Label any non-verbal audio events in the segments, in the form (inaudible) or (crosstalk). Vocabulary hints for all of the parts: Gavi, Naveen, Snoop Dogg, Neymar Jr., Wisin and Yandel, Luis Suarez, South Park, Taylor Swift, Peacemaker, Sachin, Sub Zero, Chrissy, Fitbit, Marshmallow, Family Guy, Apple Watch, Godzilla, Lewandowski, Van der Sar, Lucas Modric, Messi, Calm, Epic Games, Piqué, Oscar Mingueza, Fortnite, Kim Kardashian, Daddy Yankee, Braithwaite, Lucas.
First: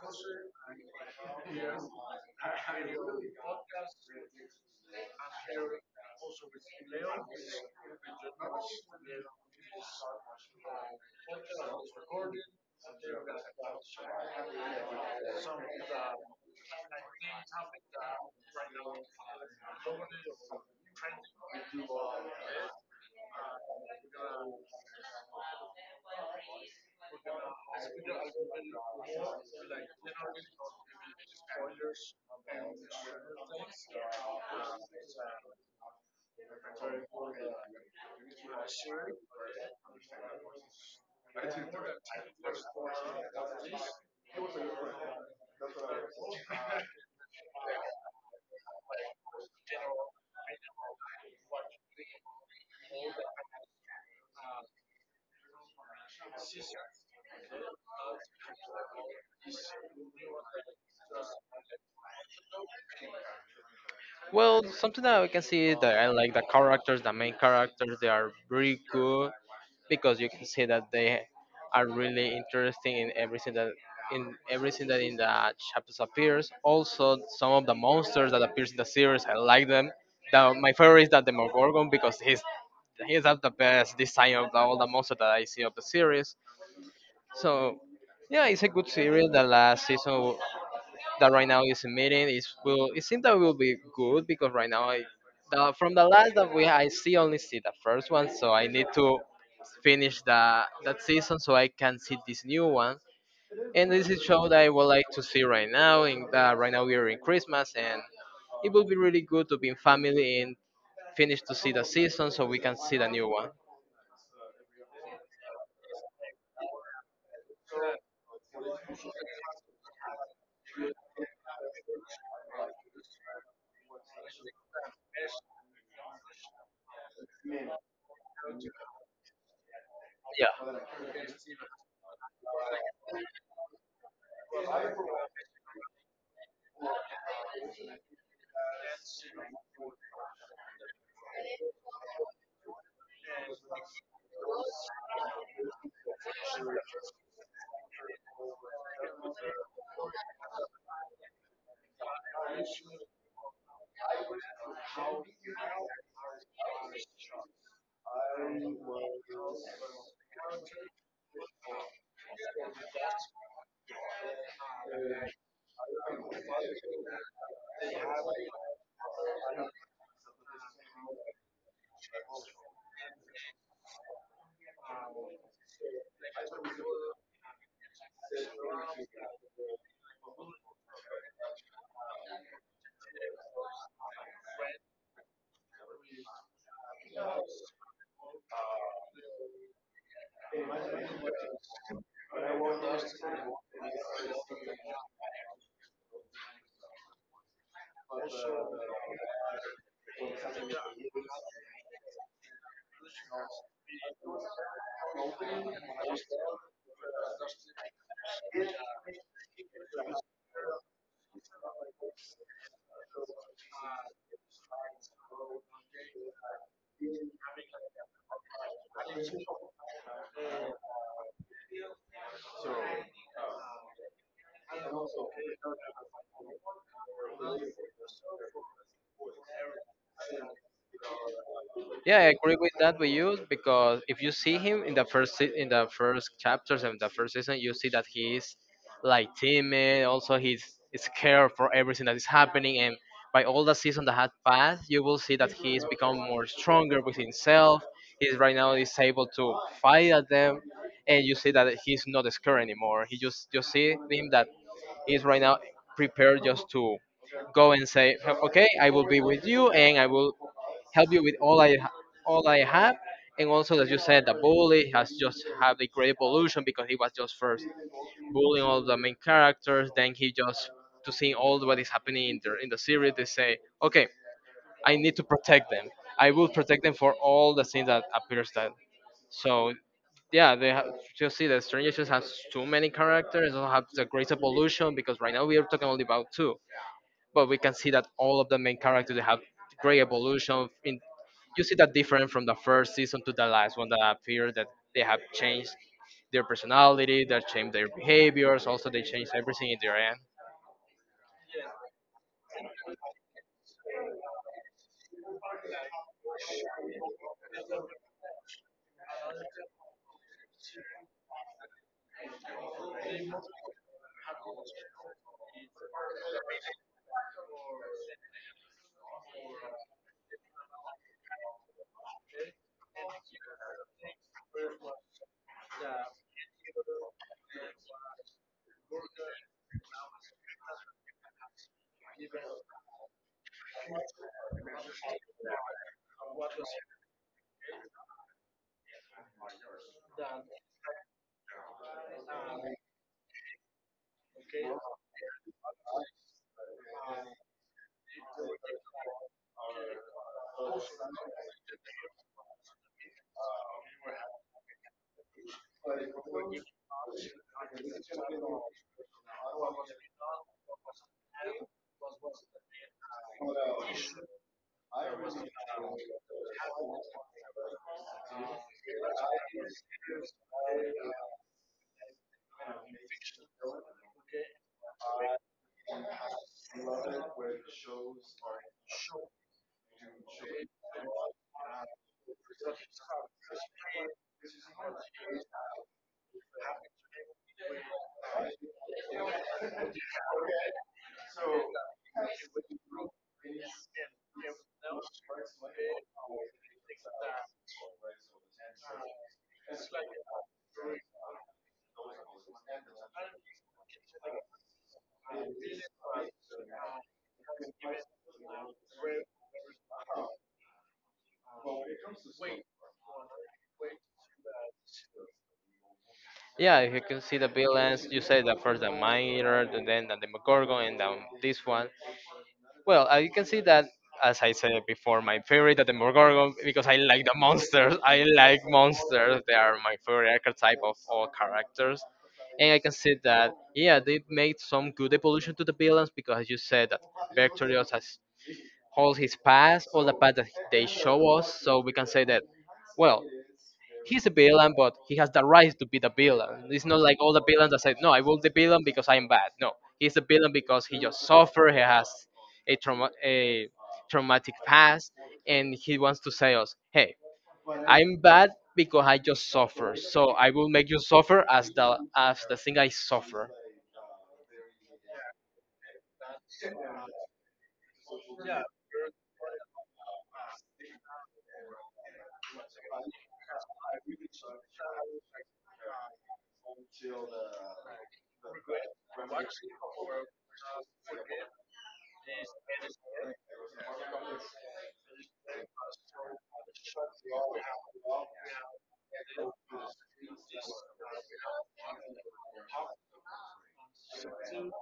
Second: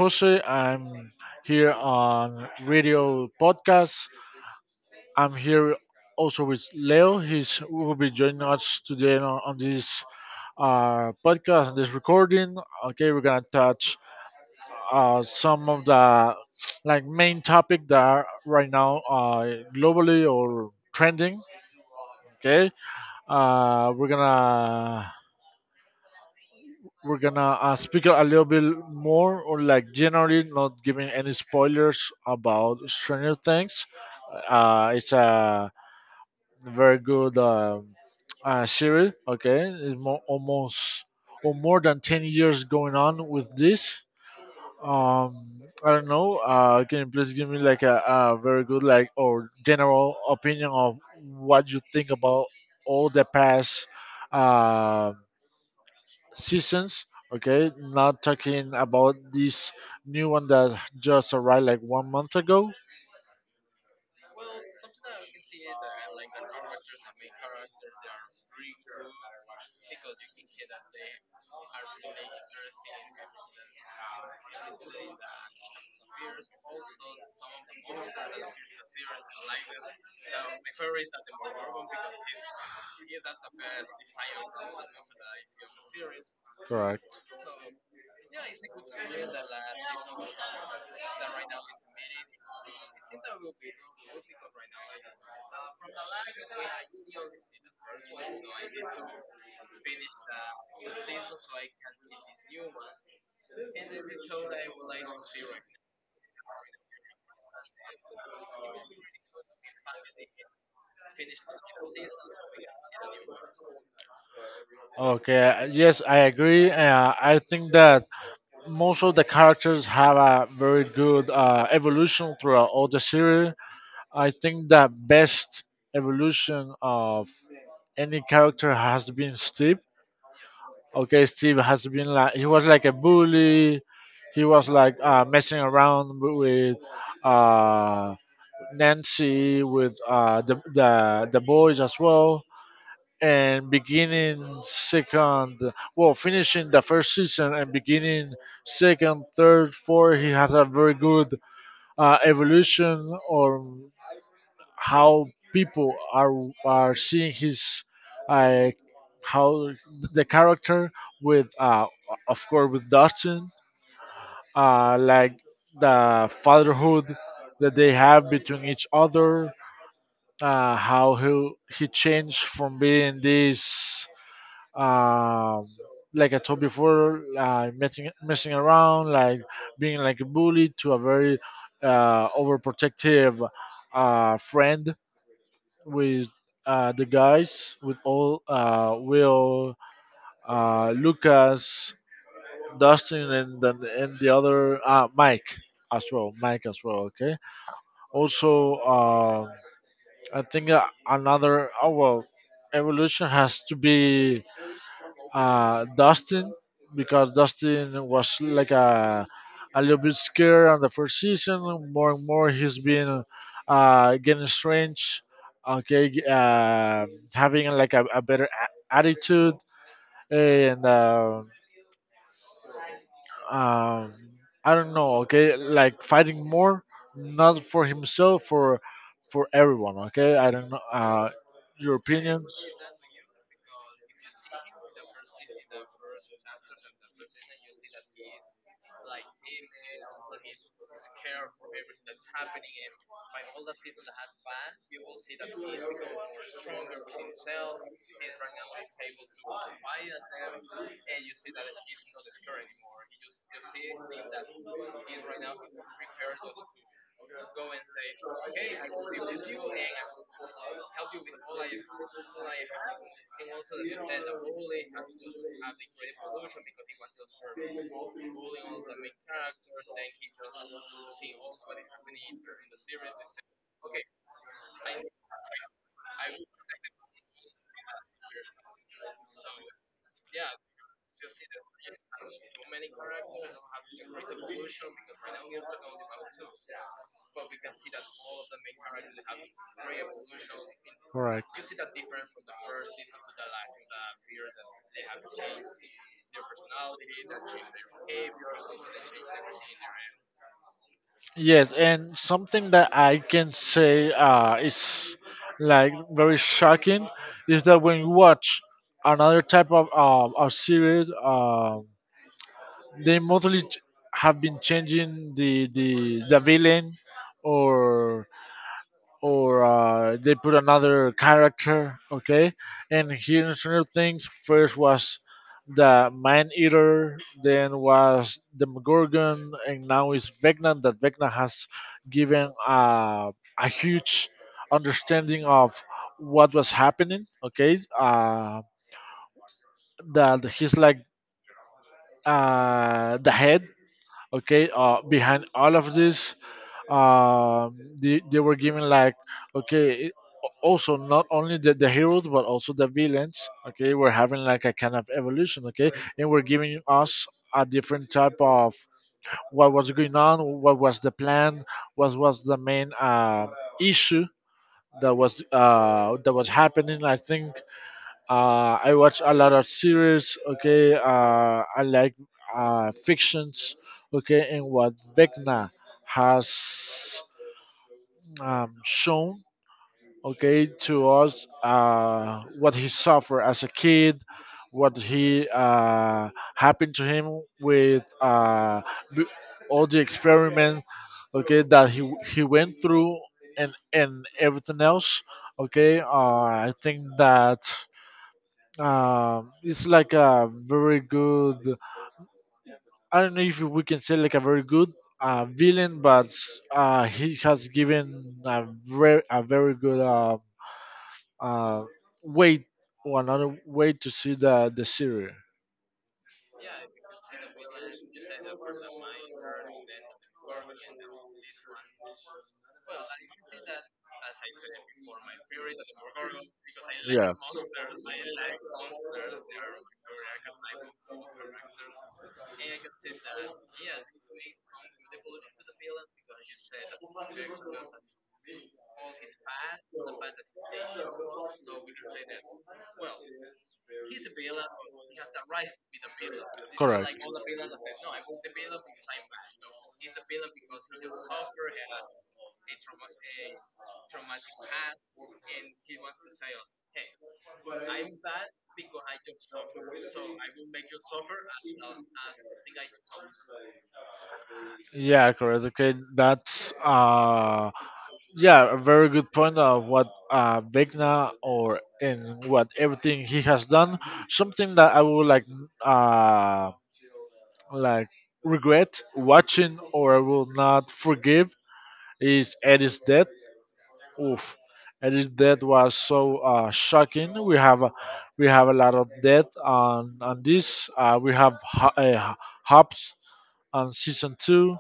Jose. I'm here on radio podcast. I'm here also with Leo. He's will be joining us today on this podcast, on this recording. Okay, we're gonna touch some of the like main topic that are right now globally or trending. Okay, uh, we're gonna we're gonna speak a little bit more on like generally not giving any spoilers about Stranger Things. Uh, it's a very good series. Okay, it's more, almost or more than 10 years going on with this. um I don't know. Can you please give me like a very good like or general opinion of what you think about all the past uh seasons. Okay, not talking about this new one that just arrived like 1 month ago. Well, something that we can see that I like the characters, the main characters, they are very good because you can see that they are really interesting in everything that in everything that in the chapters appears. Also, some of the monsters that appears in the series, I like them. My favorite is the Demogorgon because he's have the best design of all the monsters that I see of the series. Correct. So, yeah, it's a good series. The last season that right now is a meeting. It will. It seems that will be good because from the last that we I see only see the first one, so I need to finish the that season so I can see this new one. And this is show that I would like to see right now. Right now we are in Christmas, and it will be really good to be in family and finish to see the season so we can see the new one. Okay, yes, I agree. I think that most of the characters have a very good evolution throughout all the series. I think the best evolution of any character has been Steve. Yeah. Okay, Steve has been like he was like a bully. He was like messing around with uh, Nancy with the boys as well, and beginning second, well, finishing the first season and beginning second, third, fourth, he has a very good evolution on how people are seeing his uh, how the character with of course with Dustin, like the fatherhood that they have between each other. How he changed from being this, um, like I told before, messing around, like being like a bully, to a very overprotective friend with the guys, with all Will, Lucas, Dustin, and then and the other Mike as well, Mike as well. Okay, also. I think another evolution has to be Dustin, because Dustin was like a little bit scared on the first season. More and more, he's been getting strange. Okay, having like a better attitude and um, I don't know. Okay, like fighting more, not for himself, for everyone. Okay, I don't know. Your Yeah, I opinions? agree with that with you because if you see him in in the first chapters and the first season, you see that he's like timid. Also, he's scared for everything that is happening, and by all the season that had passed, you will see that he's become more stronger with himself. He's right now is able to fight at them, and you see that he's not scared anymore. He just you see him that he's right now prepared just to go and say, okay, I will be with you, and I will help you with all I have. And also, as you said, the bully has just had a great evolution because he was just first bullying all the main characters. Then he just to see all what is happening in the series, they say, okay, I need to protect them. I will protect them for all the things that appears that. So yeah, they have you see that Stranger Things has too many characters. It also have the great evolution because right now we are talking only about two, but we can see that all of the main characters they have great evolution. In Right. you see that different from the first season to the last one that appeared that they have changed their personality, they changed their behaviors, also they changed everything in their end. Yes, and something that I can say is like very shocking is that when you watch another type of series, they mostly have been changing the villain, or they put another character, okay? And here in Stranger Things, first was the Man Eater, then was the Gorgon, and now is Vecna. That Vecna has given a huge understanding of what was happening, okay? That he's like the head, okay, behind all of this. um they were given like okay it, also not only the heroes but also the villains. Okay, we're having like a kind of evolution. Okay, and we're giving us a different type of what was going on, what was the plan, what was the main issue that was happening. I think I watch a lot of series. Okay, I like fictions. Okay, and what Vecna has shown, okay, to us, what he suffered as a kid, what he happened to him with b- all the experiment, okay, that he went through, and everything else. Okay, I think that, it's like a very good, I don't know if we can say like a very good villain, but he has given a very good uh, way, or another way to see the series. Yeah, if you can see the villains, you say that first the miner, and then the Demogorgon, and then this one. Well, you can see that, as I said before, my favorite are the Demogorgon because I like Yeah. the monsters. I like monsters. They are my favorite archetype of all characters. And I can see that, yeah, they made some good evolution to the villains because, as you said, that Vectorious has holds his past, all the past that they show us. So we can say that, well, he's a villain, but he has the right to be the villain. It's not like Correct. all the villains that said, "No, I will the villain because I'm bad." No, he's a villain because he just suffered. He has a trauma, a traumatic past, and he wants to say us, "Hey, I'm bad because I just suffer. So I will make you suffer as the thing I suffer." Yeah, correct. Okay, that's yeah, a very good point of what Vecna or in what everything he has done. Something that I would like, uh, like, regret watching or I will not forgive is Eddie's death. Oof, Eddie's death was so shocking. We have a lot of death on this. We have Hops on season two,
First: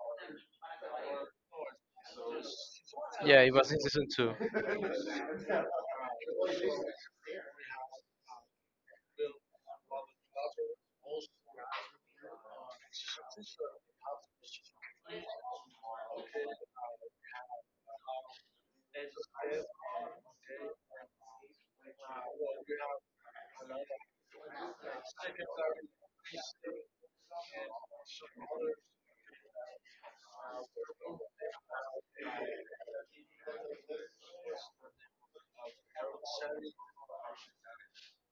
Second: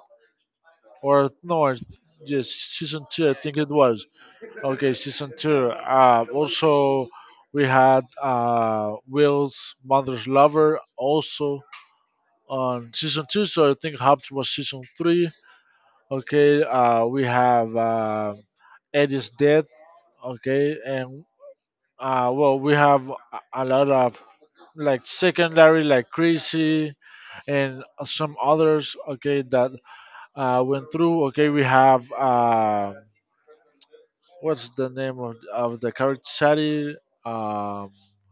or no, it's just season two. I Yeah, it think it was in was. season two. Okay, season two. Also, we had Will's Mother's Lover also on season two, so I think Hobbs was season three. Okay, we have Eddie's death. Okay, and well, we have a lot of like secondary, like Crazy, and some others. Okay, that went through. Okay, we have. What's the name of the character? Shadi, Um,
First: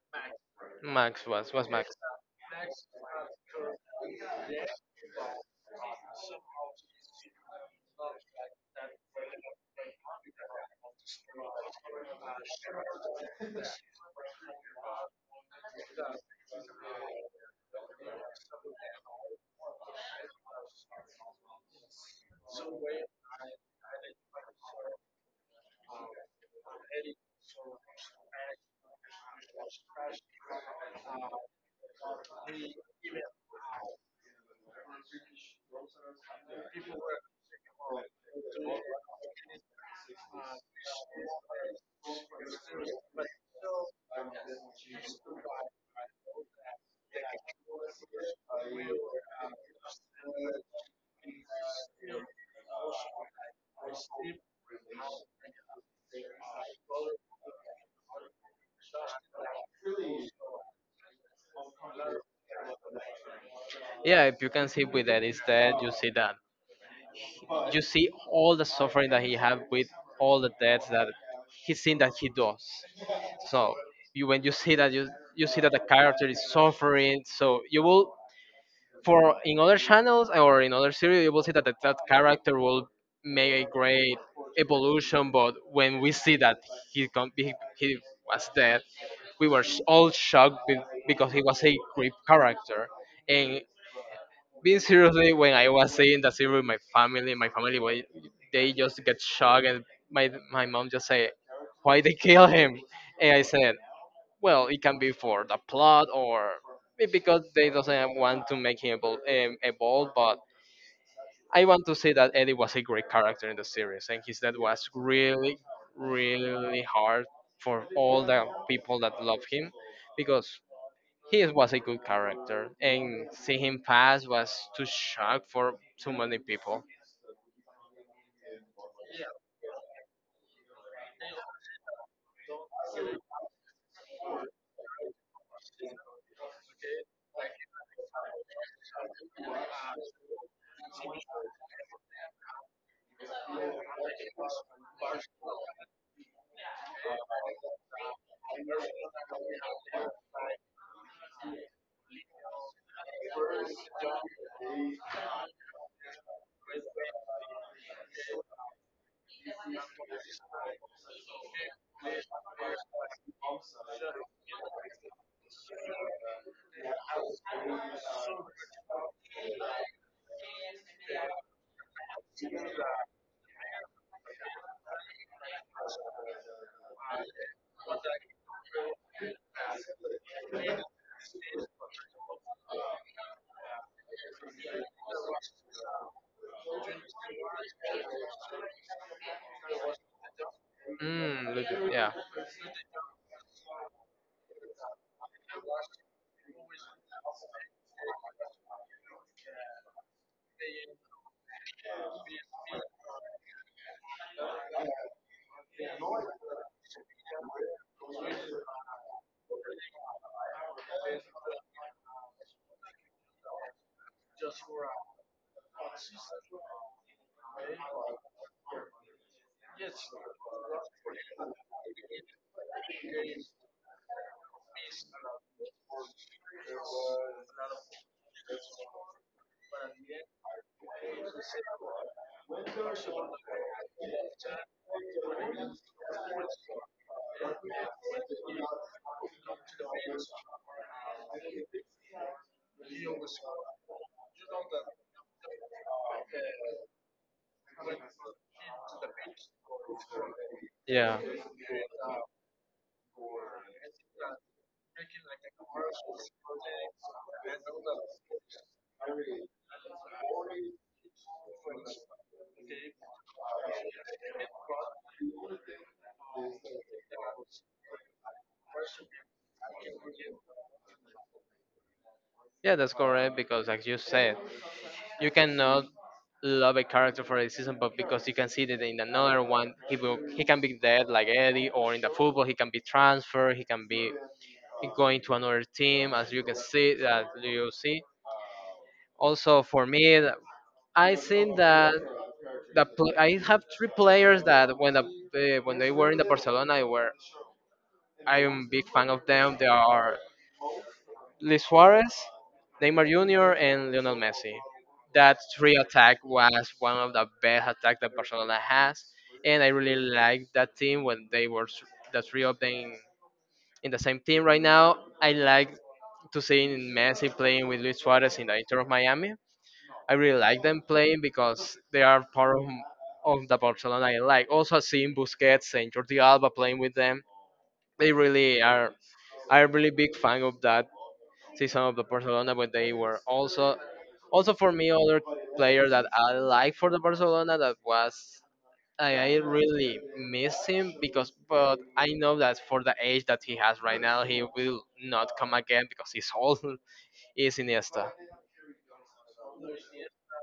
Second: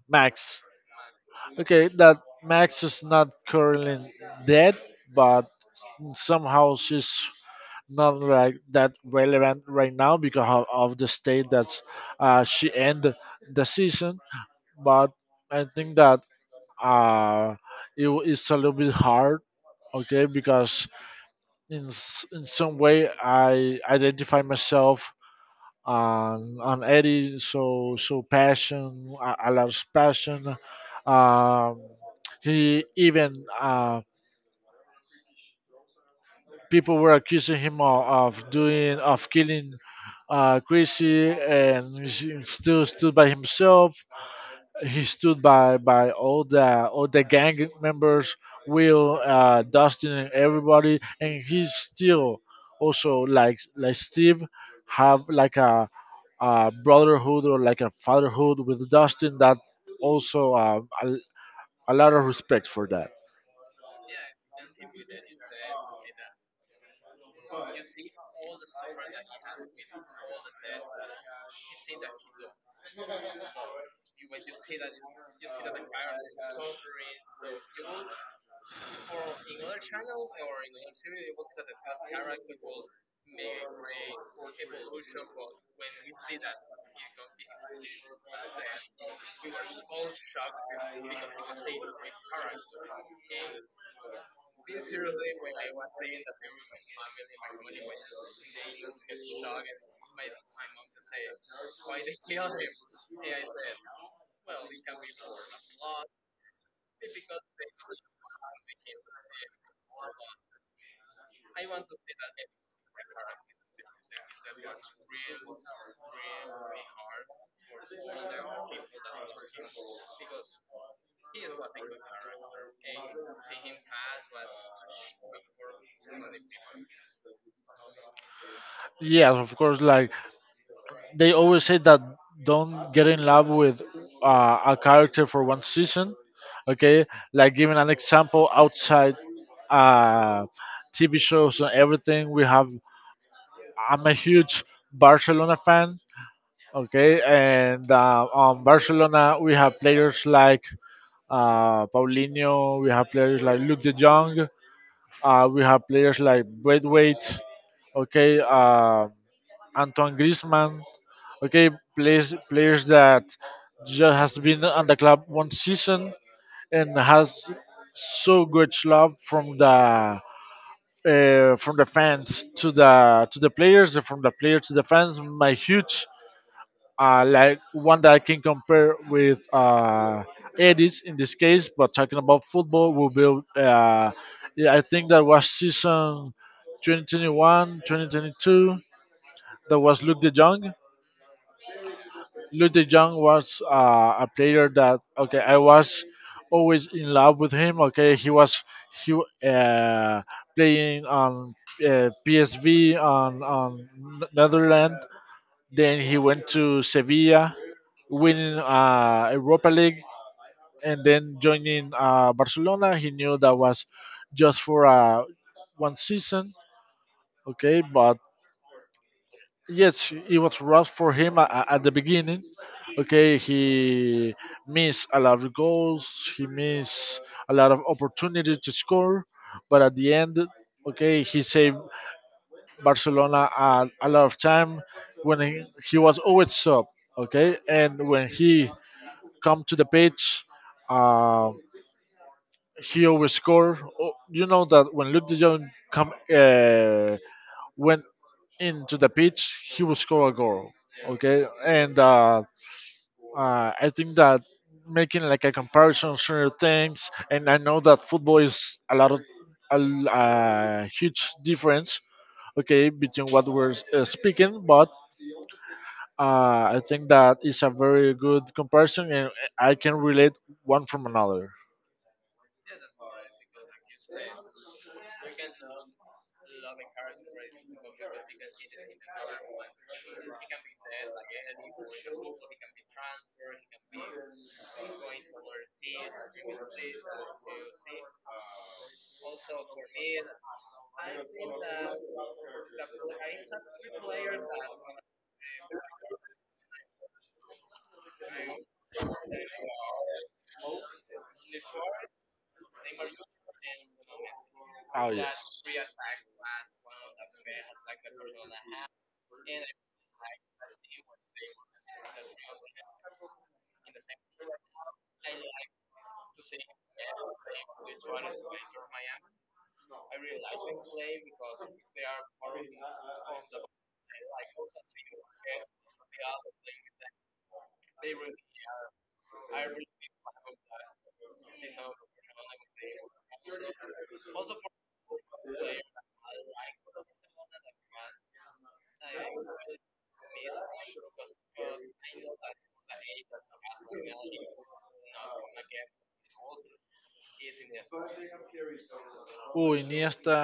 Max. Max was Okay, Max. that Max is not currently dead, but somehow she's not like that relevant right now because of the state that she ended the season. But I think that uh, it's a little bit hard, okay, because in some way I identify myself and Eddie so so passion, a lot of passion. Um, he even people were accusing him of doing of killing Chrissy, and he still stood by himself. He stood by all the gang members, Will, Dustin, and everybody, and he's still also like Steve, have like a brotherhood or like a fatherhood with Dustin, that also a lot of respect for that. Yeah, if you can see with that, is that you see all the suffering that he had with all the deaths that he seen that he does. So you when you see that you see that the character is suffering, so you will. For in other channels or in other series, you will see that that character will make a great evolution, but when we see that he was dead, all shocked because he was a great character. And being seriously, when I was seeing that series with my family, they just get shocked, and my mom just say, "Why they kill him?" And I said, well, it can be for the plot or maybe because they doesn't want to make him evolve. But I want to say that Eddie was a great character in the series, and his death was really, really hard for all the people that love him, because he was a good character, and see him pass was too shock for too many people. Yes, of course. Like, they always say that don't get in love with a character for one season. Okay, like giving an example outside uh, TV shows and everything. We have. I'm a huge Barcelona fan. Okay, and on Barcelona we have players like Paulinho. We have players like Luke de Jong. We have players like Braithwaite. Okay, Antoine Griezmann. Okay, players that just has been on the club one season and has so good love from the fans to the players and from the player to the fans. My huge like one that I can compare with Edis in this case, but talking about football will be uh, yeah, I think that was season 2021, 2022. That was Luke De Jong. Mm, look, Luke de Jong was a player that, okay, I was always in love with him. Okay, he was he playing on PSV on Netherlands. Then he went to Sevilla, winning Europa League, and then joining Barcelona. He knew that was just for one season. Okay, but yes, it was rough for him at the beginning. Okay, he missed a lot of goals. He missed a lot of opportunities to score, but at the end, okay, he saved Barcelona a lot of time when he was always sub. Okay, and when he come to the pitch, uh, he always score. Oh, you know that when Luke de Jong come when into the pitch, he will score a goal. yeah, Okay, yeah. and I think that making like a comparison certain things, and I know that football is a lot of huge difference. Okay, between what we're speaking, but I think that is a very good comparison, and I can relate one from another. Yeah, that's correct because, as you said, you cannot love a character for a season, but because you can see that in another one, he will he can be dead like Eddie, or in the football he can be transferred, he can be going to another team, as you can see that you see. Also, for me, I think that I have three players that when they were in the Barcelona, I were I am big fan of them. They are Luis Suarez, Neymar Jr., and Lionel Messi. Oh That yes. three attack was one of the best attack that Barcelona has, and I really like that team when they were the three of them in the same team right now. I like to see Messi playing with Luis Suarez in the Inter of Miami. I really like them playing because they are part of the Barcelona I like. Also, seeing Busquets and Jordi Alba playing with them, they really are. I'm a really big fan of that season of the Barcelona, but they were also for me other player that I like for the Barcelona that was I really miss him because but I know that for the age that he has right now he will not come again because he's old (laughs) is Iniesta. Oh, Iniesta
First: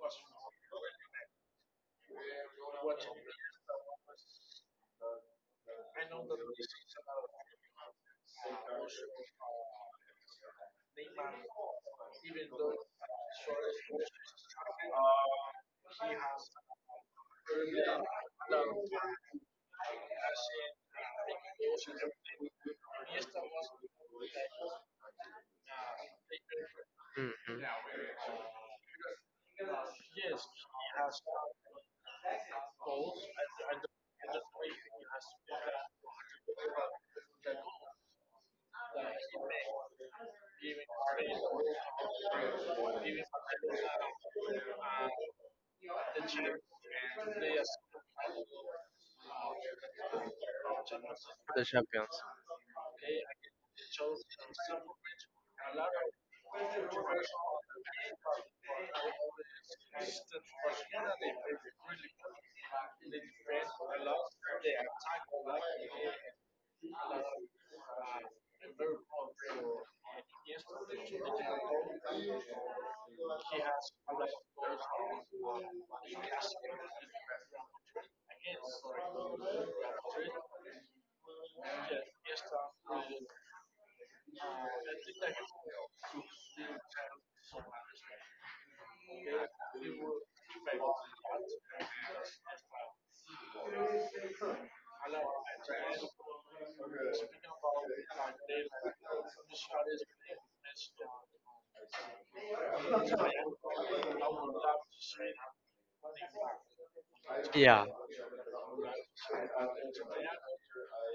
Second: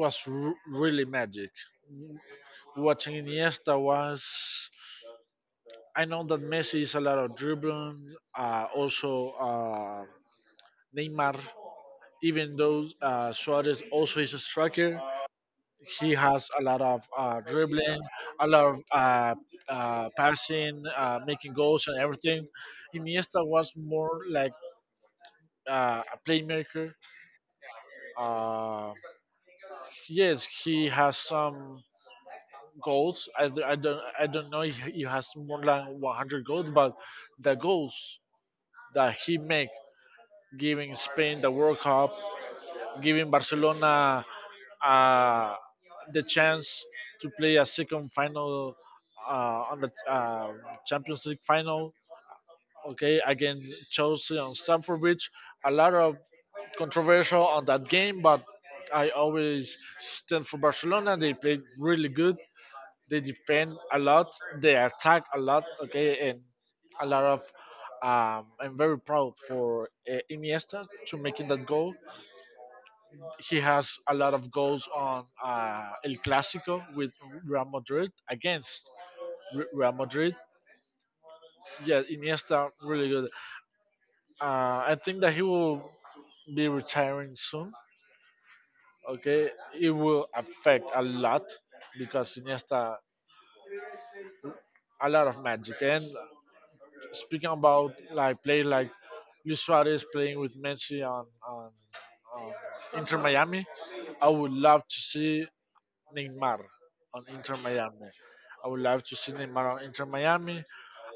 was really magic. Watching Iniesta was, I know that Messi is a lot of dribbling. Neymar, even though Suarez also is a striker, he has a lot of dribbling, a lot of passing, making goals and everything. Iniesta was more like a playmaker. Mhm. Uh, yes, he has some goals. I don't know if he has more than 100 goals, but the goals that he make giving Spain the World Cup, giving Barcelona uh, the chance to play a second final on the Champions League The final. champions. Okay, again Chelsea on Stamford Bridge. A lot of controversial on that game, but I always stand for Barcelona. They played really good. They defend a lot. They attack a lot. Okay, and a lot of. I'm very proud for Iniesta to making that goal. He has a lot of goals on El Clásico with Real Madrid against Real Madrid. Yeah, Iniesta really good. I think that he will be retiring soon. Okay, it will affect a lot because Iniesta a lot of magic and speaking about like play like Luis Suarez playing with Messi on Inter Miami, I would love to see Neymar on Inter Yeah, Miami. I would love to see Neymar on Inter Miami.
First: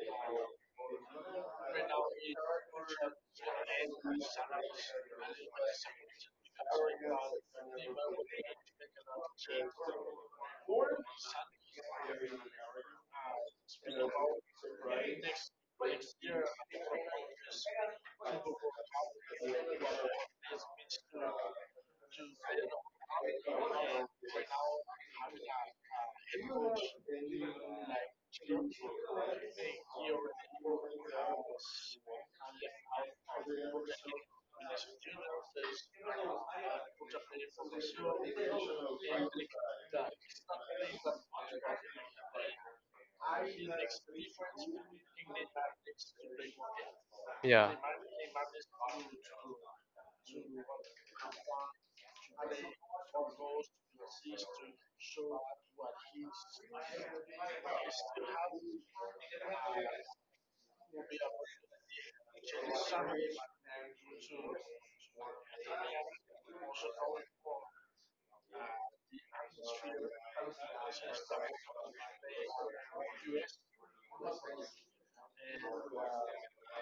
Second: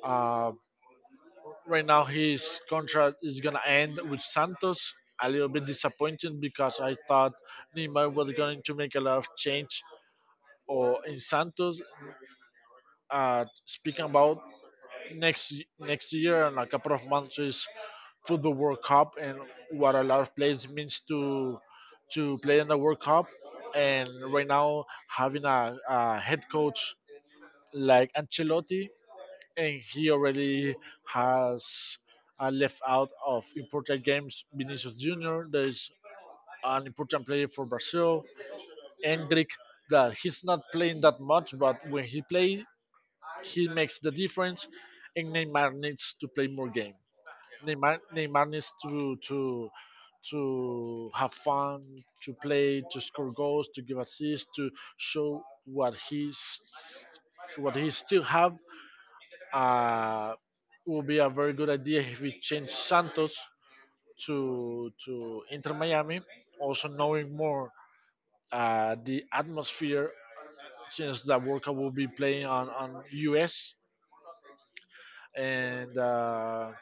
Uh, right now, his contract is gonna end with Santos. A little bit disappointing because I thought Neymar was going to make a lot of change or in Santos. Speaking about next year and a couple of months is football World Cup and what a lot of players means to play in the World Cup. And right now having a head coach like Ancelotti, and he already has left out of important games Vinicius Junior. There is an important player for Brazil, Endrick, that he's not playing that much, but when he plays, he makes the difference, and Neymar needs to play more games. yeah, yeah, Neymar needs (laughs) to to have fun, to play, to score goals, to give assists, to show what he's what he still have. Uh, would be a very good idea if we change Santos to Inter Miami. Also knowing more the atmosphere, since the World Cup will be playing on US and.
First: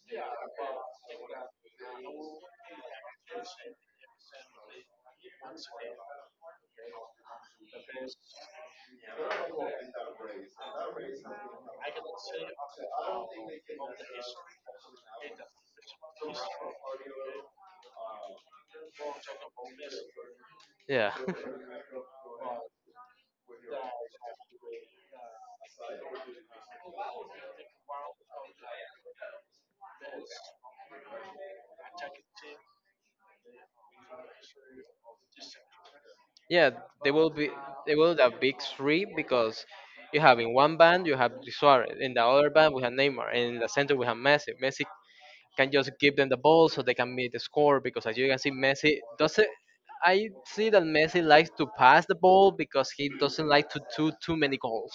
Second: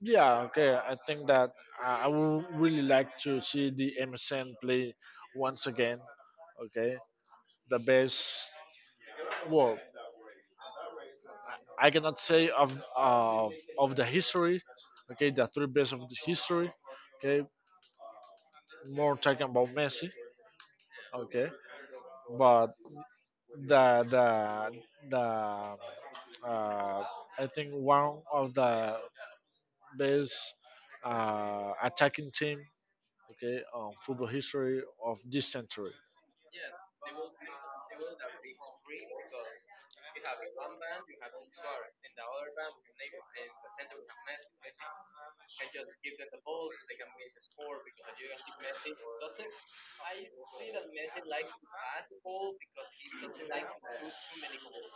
Yeah, okay. I think that I would really like to see the MSN play once again. Okay, the best. Well, I cannot say of of the history. Okay, the three best of the history. Okay, more talking about Messi. Okay, but the the the uh, I think one of the best attacking team. Okay, on football history of this century. yeah. They will be they will the big three because you have in one band you have Suarez, in the other band we have Neymar, and in the center we have Messi. Messi can just give them the ball so they can make the score. Because as you can see, Messi doesn't. I see that Messi likes to pass the ball because he doesn't like to do too many goals.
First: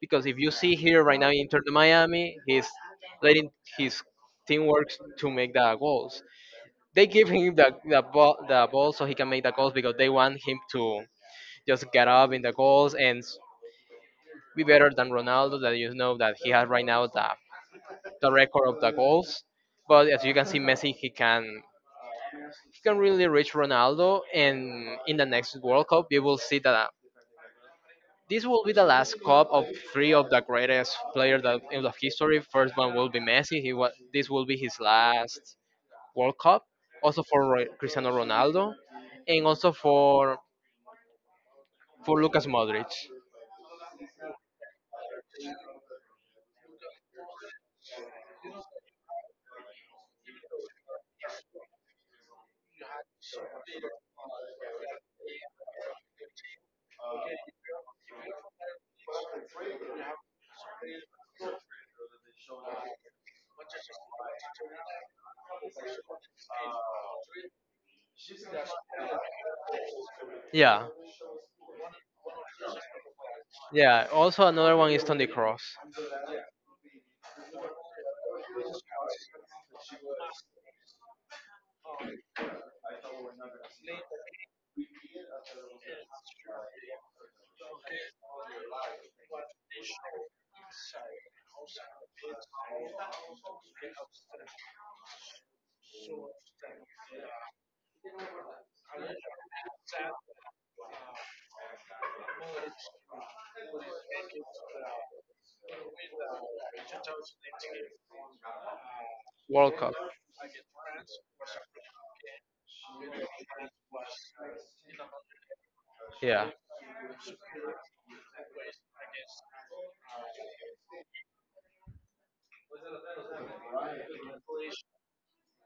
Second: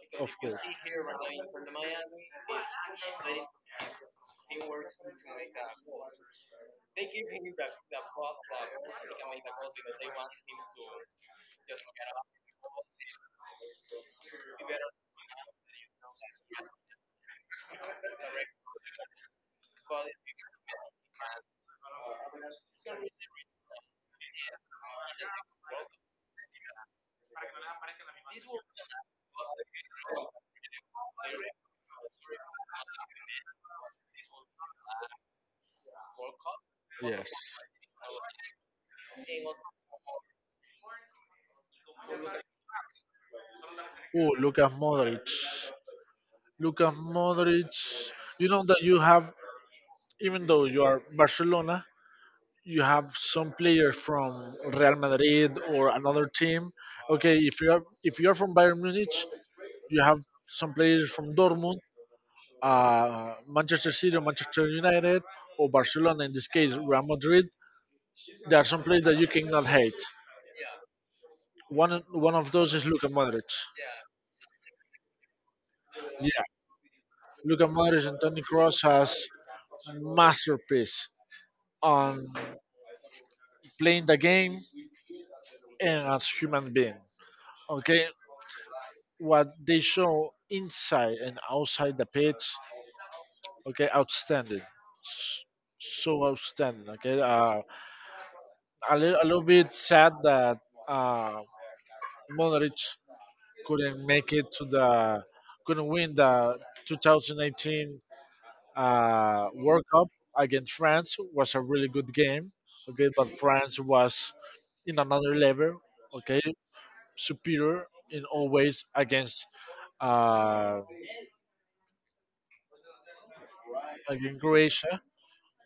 Because Of if you course. see here right now in Inter de Miami, he's letting his team works to make the goals. They give him the ball so he can make the goals because they want him to just get up in the goals and be better than Ronaldo. That you know that he has right now the record of the goals. But as you can see, Messi he can really reach Ronaldo, and in the next World Cup, you will see that this will be the last cup of three of the greatest players that in the history. First one will be Messi. He was this will be his last World Cup, also Yes. for Cristiano Ronaldo, and also for Lucas Modric. Oh, look Modric. Look Modric. You know that you have, even though you are Barcelona, you have some players from Real Madrid or another team. Okay, if you are from Bayern Munich, you have some players from Dortmund, Manchester City or Manchester United or Barcelona, in this case Real Madrid, there are some players that you cannot hate. Yeah, One of those is Luka Modric. yeah. Also another one is Toni Kroos. Yeah, Luka Modric and Toni Kroos has masterpiece on playing the game and as human being. Okay, what they show inside and outside the pitch. Okay, outstanding. S- So outstanding. Okay, a little bit sad that uh, Modric couldn't make it to the couldn't win the 2018 World World Cup. Cup against France was a really good game. Okay, but France was in another level. Okay, Yeah, superior in all ways against uh, against Croatia.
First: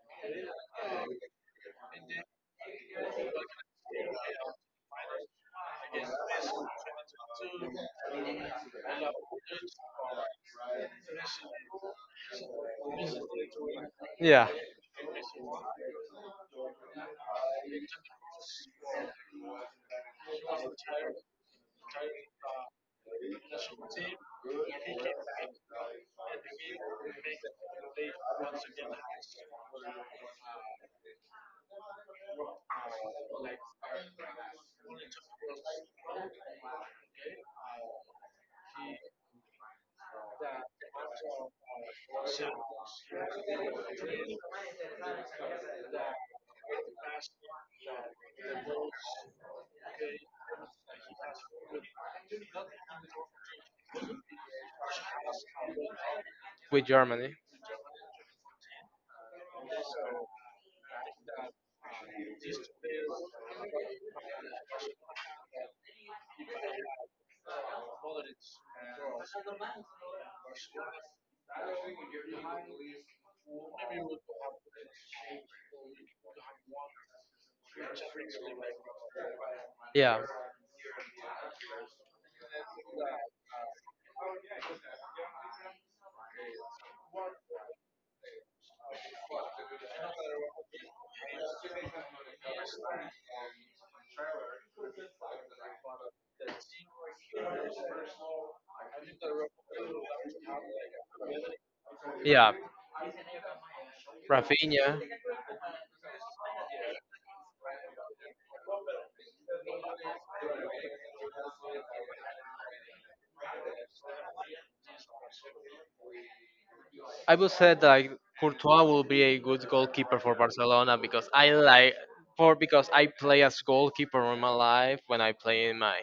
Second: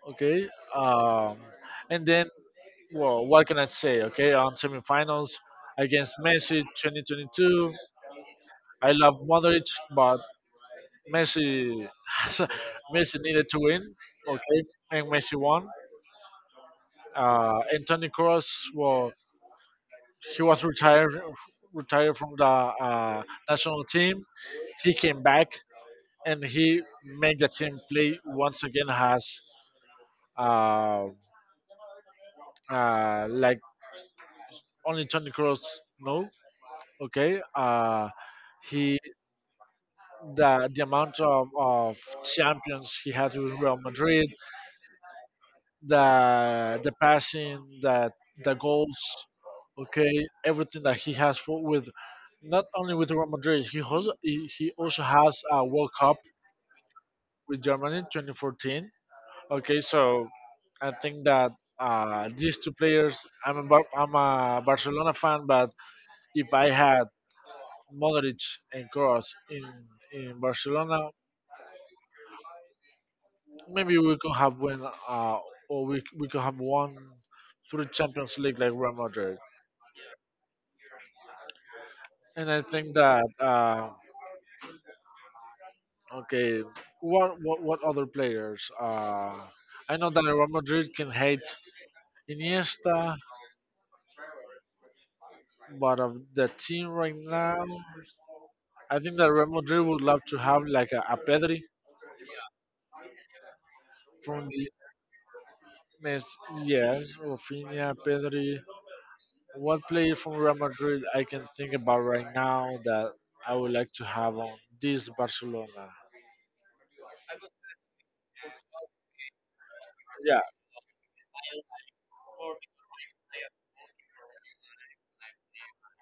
Okay, um, and then well, what can I say? Okay, on semifinals against Messi 2022. I love Modric, but Messi (laughs) Messi needed to win, yeah, okay, and Messi won. Anthony Cross, well, he was retired from the national team. He came back and he made the team play once again as uh, like only Tony Cross know, okay. He the amount of champions he had with Real Madrid, the passing, that the goals, okay, everything that he has for with not only with Real Madrid, he also has a World Cup with Germany. with Germany 2014. Okay, so I think that these two players, I'm I'm a Barcelona fan, but if I had Modric and Kroos in Barcelona, maybe we could have won, or we could have won through Champions League like Real Madrid. Yeah, And I think that okay, what other players? I know that Real Madrid can hate Iniesta, but of the team right now, I think that Real Madrid would love to have like a Pedri yeah, from the Rafinha. Mes. Yes, Rafinha, Pedri. What player from Real Madrid I can think about right now that I would like to have on this Barcelona? I would say that like, Courtois will be a good goalkeeper for Yeah, Barcelona because I like for because I play as goalkeeper in my life when I play in my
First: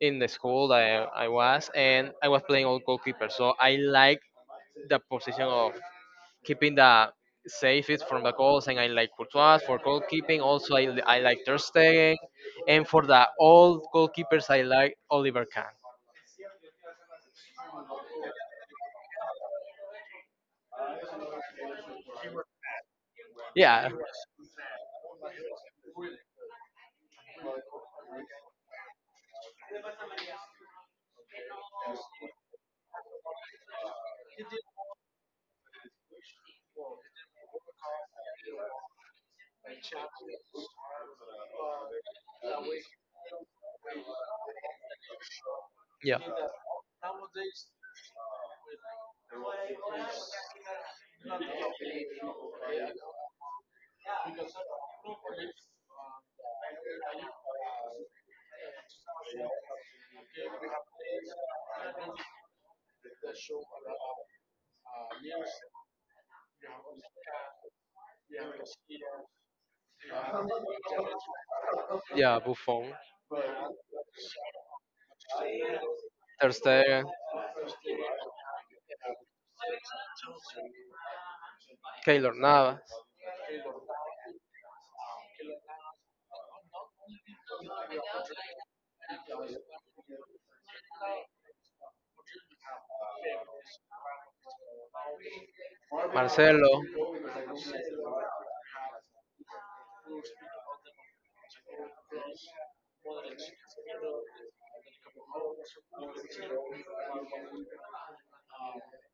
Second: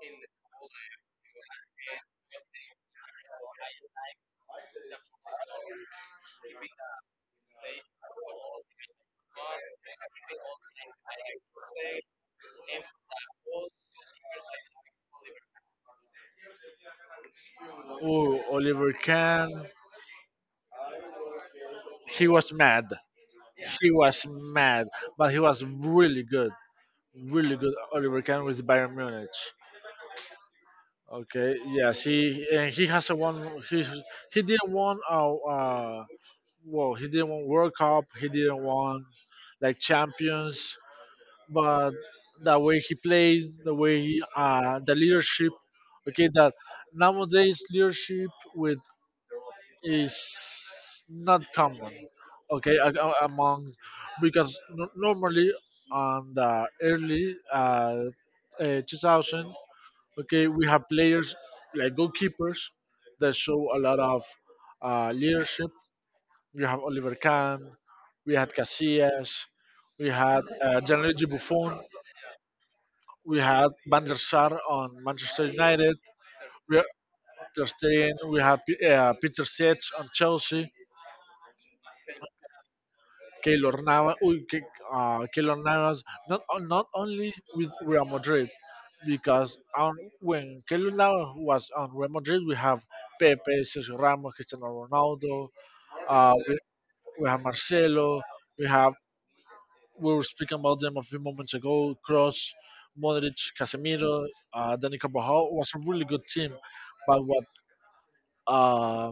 in the school I was and I was playing all goalkeeper so I like the position of keeping the safest from the goals, and I like Courtois for goalkeeping. Also, I like Ter Stegen, and for the old goalkeepers, I like Oliver Kahn. oh, Oliver Kahn. He was mad. Yeah, He was mad, but he was really good, really good. Oliver Kahn with Bayern Munich. Okay, yes, he and he hasn't won. He didn't won. Well, he didn't won World Cup. He didn't won like champions. But the way he plays, the way he, the leadership. yeah, Okay, that nowadays leadership with is not common, okay, among because normally on the early 2000, okay, we have players like goalkeepers that show a lot of leadership. We have Oliver Kahn, we had Casillas, we had Gianluigi Buffon, yeah. Buffon, we had Van der Sar on Manchester United, Ter we had Stegen, Ter Stegen, we had Peter Sech on Chelsea. Keylor Navas, Keylor Navas, uy, que, Keylor Navas, not only with Real Madrid, because on when Keylor Navas was on Real Madrid, we have Pepe, Sergio Ramos, Cristiano Ronaldo, uh, we, Marcelo, we have Marcelo, we have we were speaking about them a few moments ago, Cross, Modric, Casemiro, Dani Carvajal was a really good team, but what uh,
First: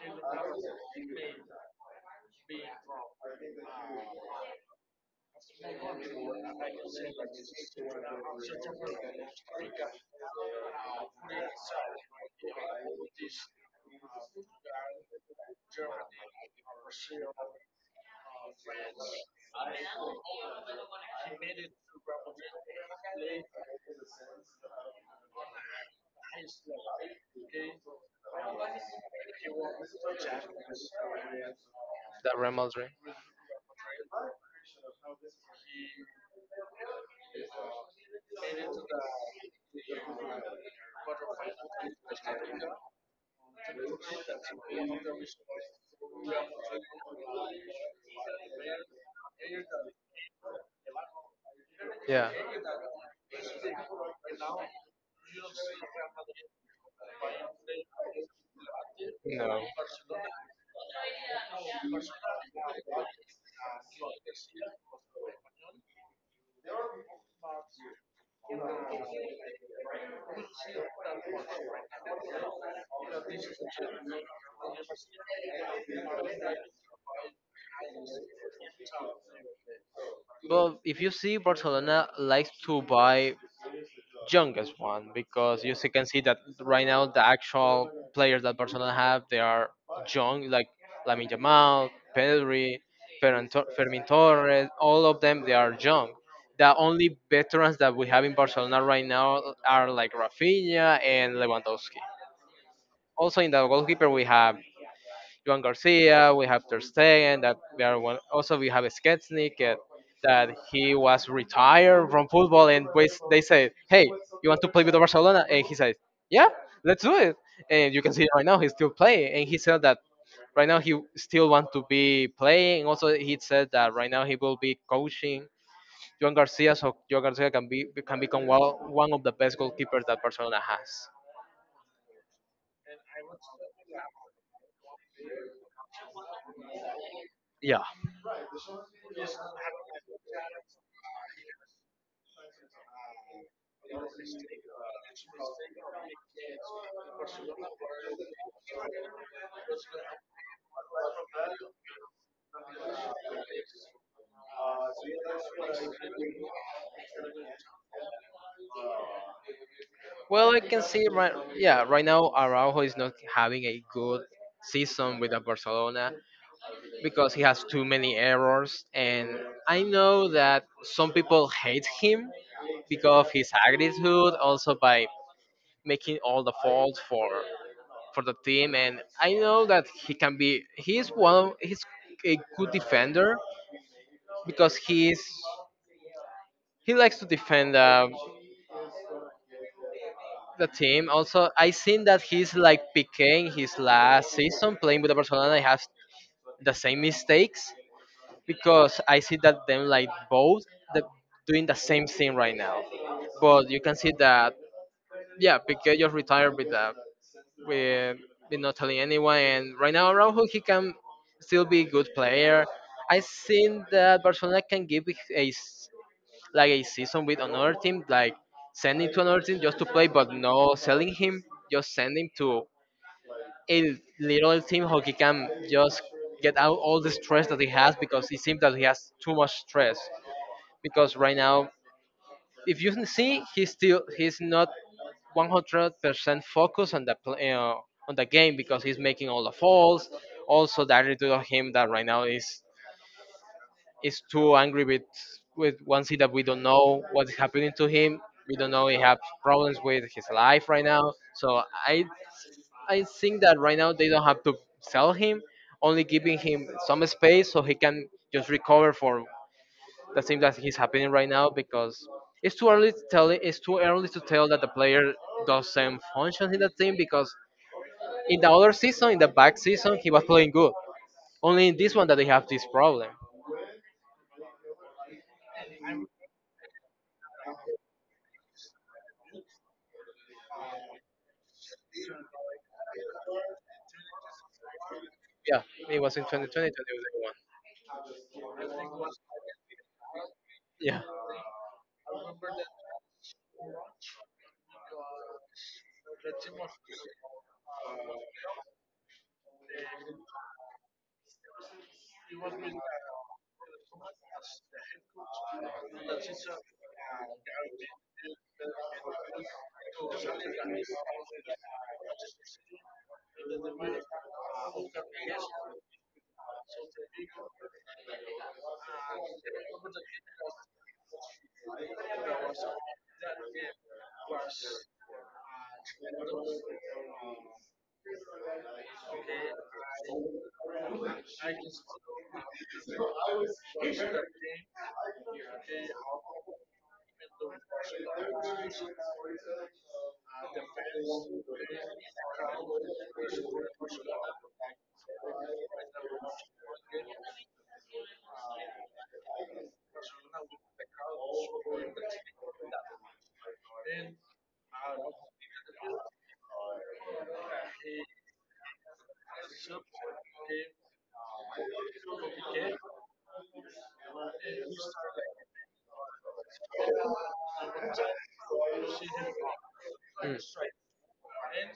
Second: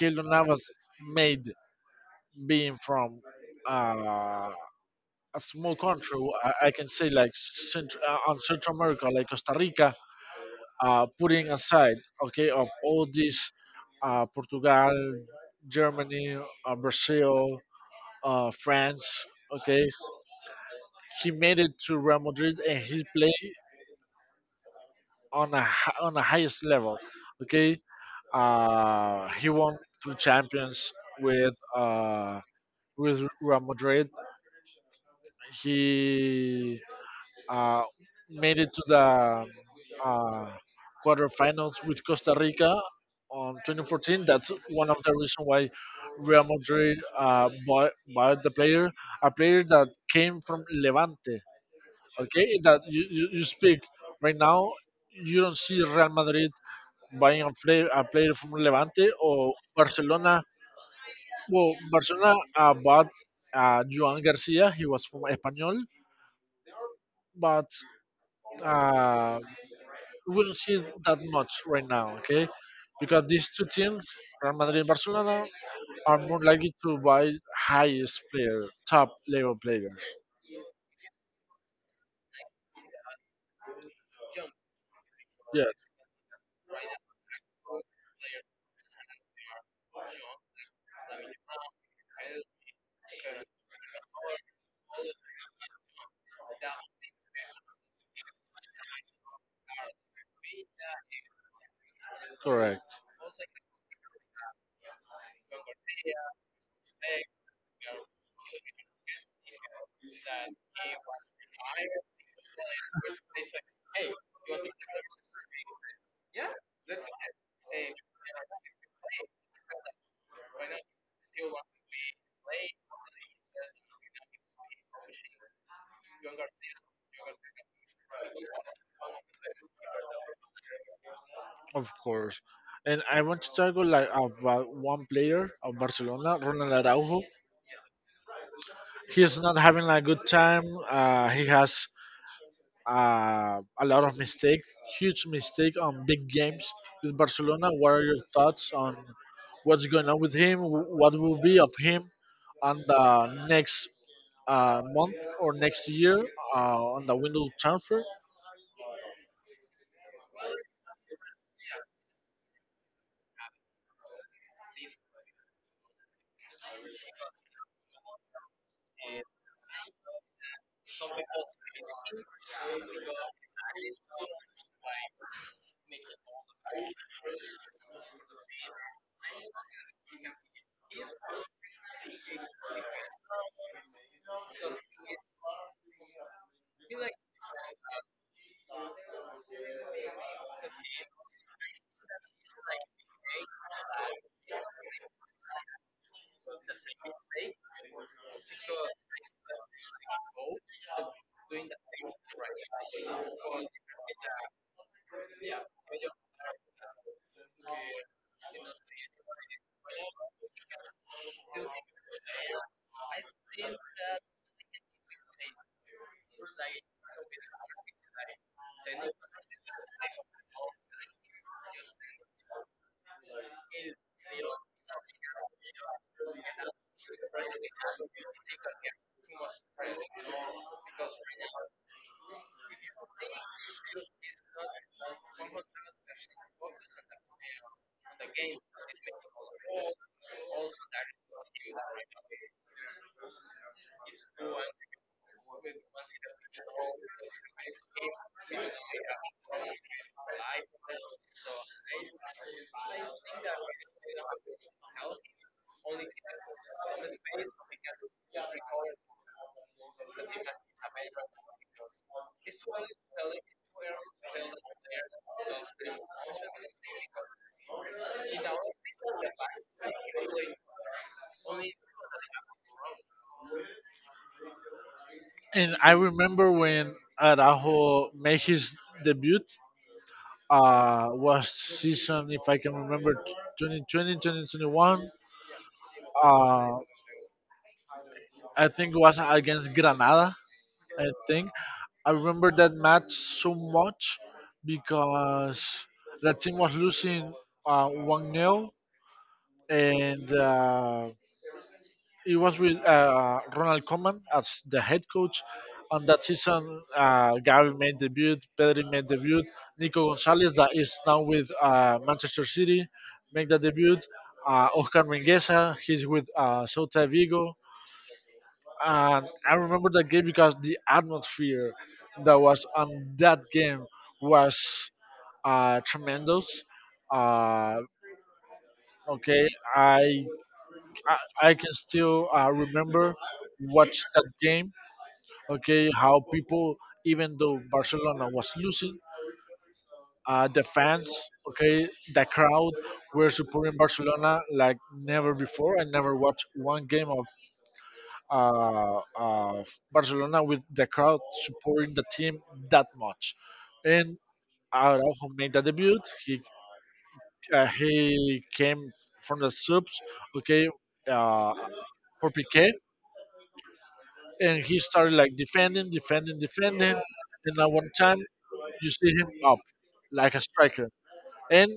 Keylor Navas made being from uh, a small country, I can say like Central, on Central America, like Costa Rica, putting aside, okay, of all these, Portugal, Germany, Brazil, France, okay, he made it to Real Madrid and he played on on the highest level, okay. He won two champions with the uh, Real Madrid. with Real Madrid. He uh, made it to the um, uh, quarterfinals with Costa Rica on 2014. That's one of the reasons why Real Madrid bought the player, a player that came from Levante. Yeah, Okay, that you speak right now, you don't see Real Madrid buying a player from Levante or no. Barcelona. Well, Barcelona bought Joan Garcia. He was from Espanyol, but uh, we don't see it that much right now, okay? Because these two teams, Real Madrid and Barcelona, are more likely to buy highest player, top level players. Well, if you see, Barcelona likes to buy youngest one because Yeah, can see that right now the actual players that Barcelona have they are young, like Lamine Yamal, Pedri, Fermin Torres. All of them they are young. The only veterans that we have in Barcelona right now are like Rafinha and Lewandowski. correct, Also in the goalkeeper we have Juan Garcia, we have Ter Stegen, that they are one. Also, we have Sketsnik, that he was retired from football, and we, they said, "Hey, you want to play with Barcelona?" And he said, "Yeah, let's do it." And you can see right now he's still playing, and he said that right now he still wants to be playing. Also, he said that right now he will be coaching Juan Garcia, so Juan Garcia can be can become one of the best goalkeepers that Barcelona has. of course. And I want to talk like about one player of Barcelona, Ronald Araujo. Yeah. He's not having a good time. He has a lot of mistake, huge mistake on big games with Barcelona. What are your thoughts on what's going on with him? What will be of him on the next month or next year on the window transfer? Well, I can see right, yeah, right now Araujo is not having a good season with the Barcelona because he has too many errors, and I know that some people hate him because of his attitude, also by making all the fault for the team, and I know that he can be. He's one. He's a good defender because he likes to defend. The team. Also, I seen that he's like Piqué in his last season playing with the Barcelona, and has the same mistakes because I see that them like both the, doing the same thing right now. But you can see that yeah, Piqué just retired with with, with not telling anyone, and right now Araujo he can still be a good player. I seen that Barcelona can give a s- like a season with another team, like sending to another team just to play, but no selling him, just send him to a little team how he can just get out all the stress that he has because it seems that he has too much stress. Because right now, if you can see, he's not 100% focused on the play, on the game because he's making all the falls. Also, the attitude of him that right now is too angry with one thing that we don't know what's happening to him. We don't know he has problems with his life right now. So I think that right now they don't have to sell him, only giving him some space so he can just recover from the thing that is happening right now because it's too early to tell, it's too early to tell that the player doesn't function in the team because in the other season, in the back season, he was playing good. Only in this one that they have this problem. And I remember when Araujo made his debut. Was season if I can remember twenty twenty twenty twenty one. 2021, Yeah, it was in 2020, uh, 2021. I think it was against Granada. Yeah. I Mm. think I remember that match so much because the team was losing 1 nil, and it was with Ronald Koeman as the head coach. On that season, Gavi made debut, Pedri made debut, Nico Gonzalez, that is now with Manchester City, make the debut. Oscar Mingueza, he's with Celta Vigo, and I remember that game because the atmosphere that was on that game was tremendous. Uh, okay, I, I can still remember watch that game. Okay, how people, even though Barcelona was losing, the fans, okay, the crowd were supporting Barcelona like never before. I never watched one game of Barcelona with the crowd supporting the team that much. And Araujo made the debut. He he came from the subs, okay, uh, for Piqué, and he started like defending. And at one time, you see him up like a striker. And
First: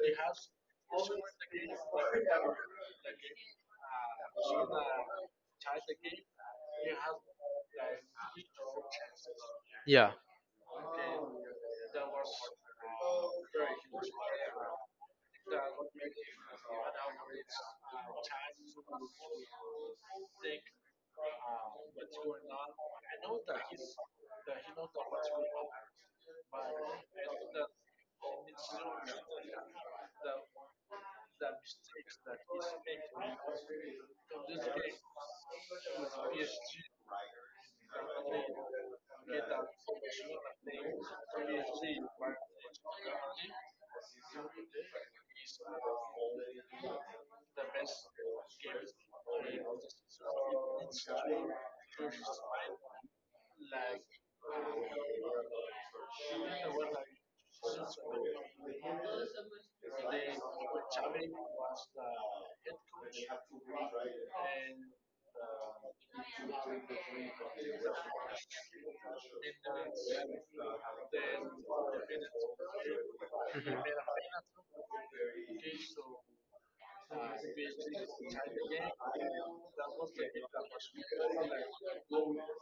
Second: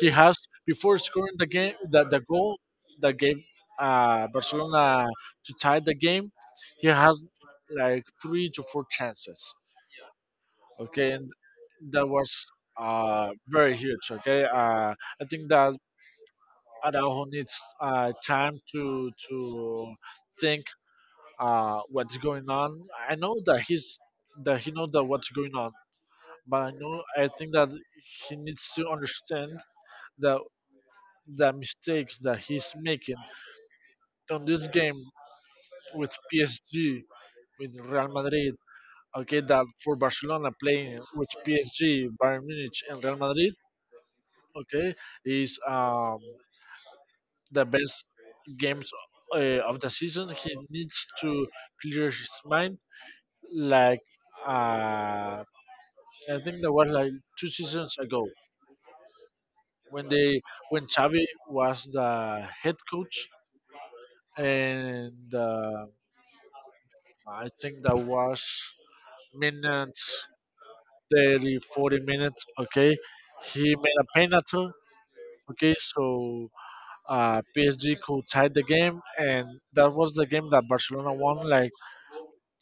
he has before scoring the game that the goal that gave Barcelona to tie the game. He has like three to four chances. Yeah, Okay, and that was very huge. Okay, I think that Araujo needs time to think what's going on. I know that he's that he knows that what's going on, but I think that he needs to understand that the mistakes that he's making on this game with PSG, with Real Madrid. Okay, that for Barcelona playing with PSG, Bayern Munich, and Real Madrid. Okay, is the best games of the season. He needs to clear his mind. Like uh, I think that was like two seasons ago when they when Xavi was the head coach and. I think that was minutes, 30, 40 minutes, okay? He made a penalty, okay? So PSG could tie the game, and that was the game that Barcelona won, like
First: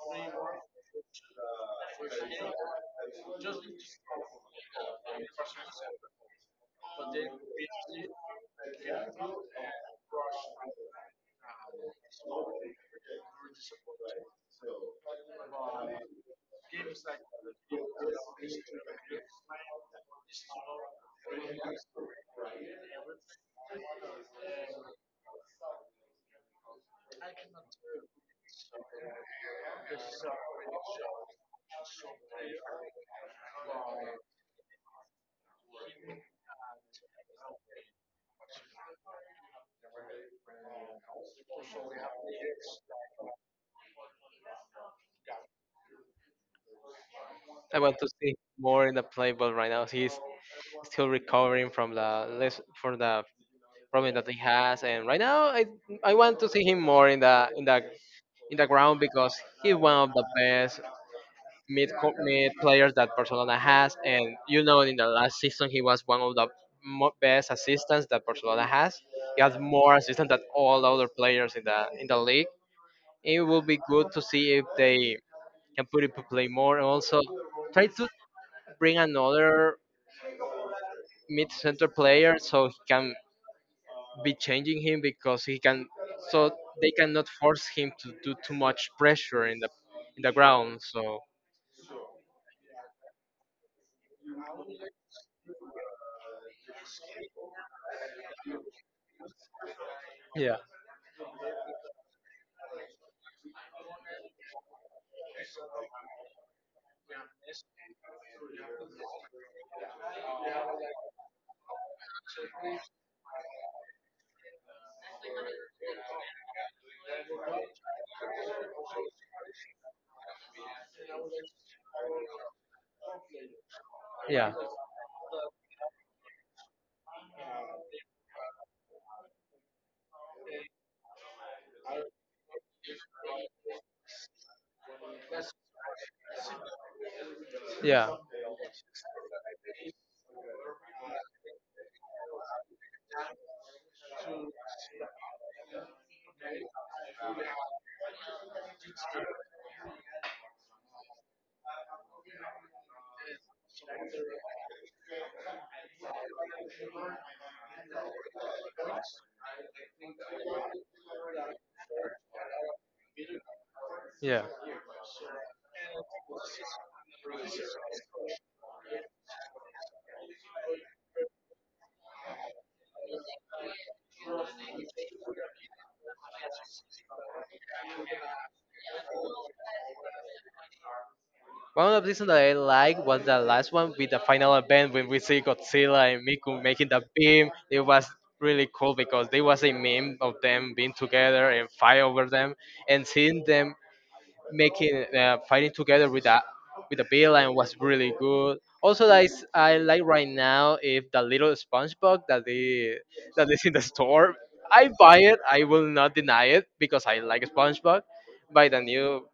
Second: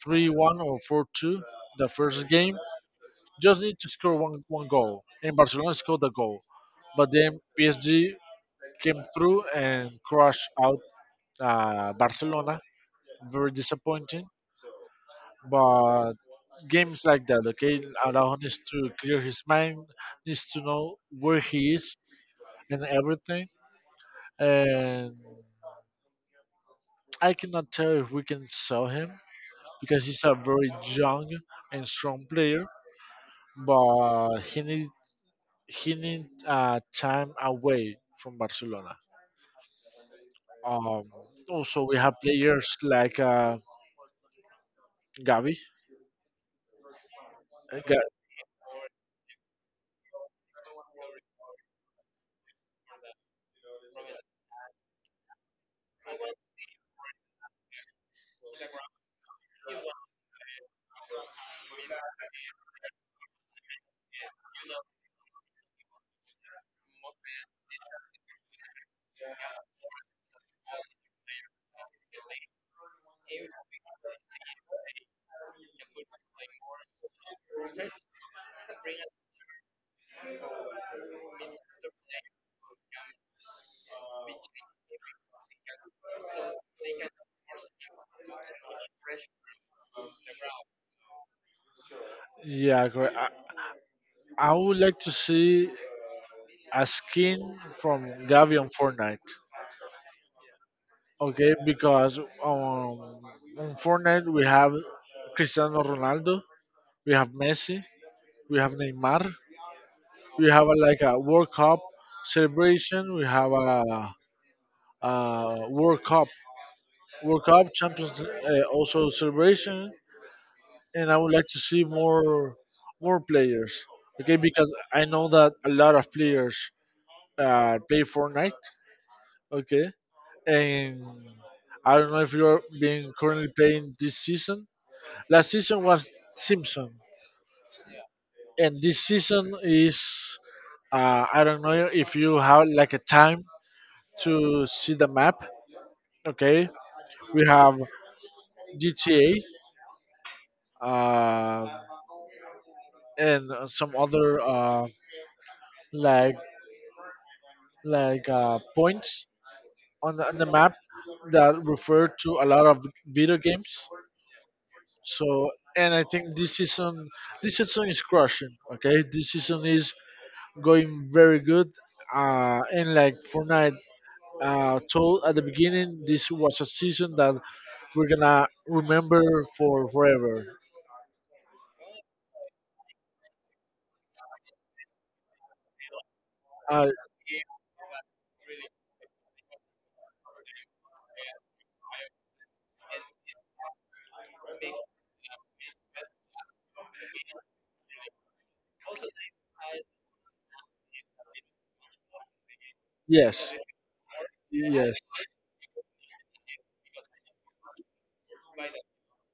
3-1 or 4-2, the first game. Just need to score one goal, and Barcelona scored the goal. But then PSG came through and crushed out Barcelona. Very disappointing, but games like that, okay, allow him to clear his mind, needs to know where he is and everything. And I cannot tell if we can sell him because he's a very young and strong player, but he need time away from Barcelona. Um, also, we have players like Gavi. Uh, I want to Ga- see more in the playbook right now. He's still recovering from from the problem that he has, and right now I want to see him more in the in the ground because he's one of the best mid players that Barcelona has, and you know in the last season he was one of the best assistants that Barcelona has. He has more assistants than all other players in the league. It will be good to see if they can put it to play more, and also try to bring another mid center player so he can be changing him because he can, so they cannot force him to do too much pressure in the ground so yeah, correct. I would like to see a skin from Gavi on Fortnite. yeah, Okay, because um, on Fortnite we have Cristiano Ronaldo, we have Messi, we have Neymar, we have like a World Cup celebration, we have a World Cup, World Cup Champions also celebration, and I would like to see more players. Okay, yeah, because I know that a lot of players play Fortnite. Okay, and I don't know if you're being currently playing this season. Last season was Simpson, yeah, and this season is I don't know if you have like a time to see the map. Okay, we have GTA uh, and some other like points on on the map that refer to a lot of video games. yeah. So and I think this season is crushing. Okay, this season is going very good. And like Fortnite told at the beginning, this was a season that we're gonna remember for forever. One of the reasons that I like was the last one with the final event when we see Godzilla and Miku Uh, making the beam. It was really cool because there was a meme of them being together and fight over them and seeing them making fighting together with that with the bill, and was really good. Also, that is, I like right now if the little SpongeBob that they that yes, is in the store, yes, I yes, buy it. I will not deny it because I like SpongeBob. By the new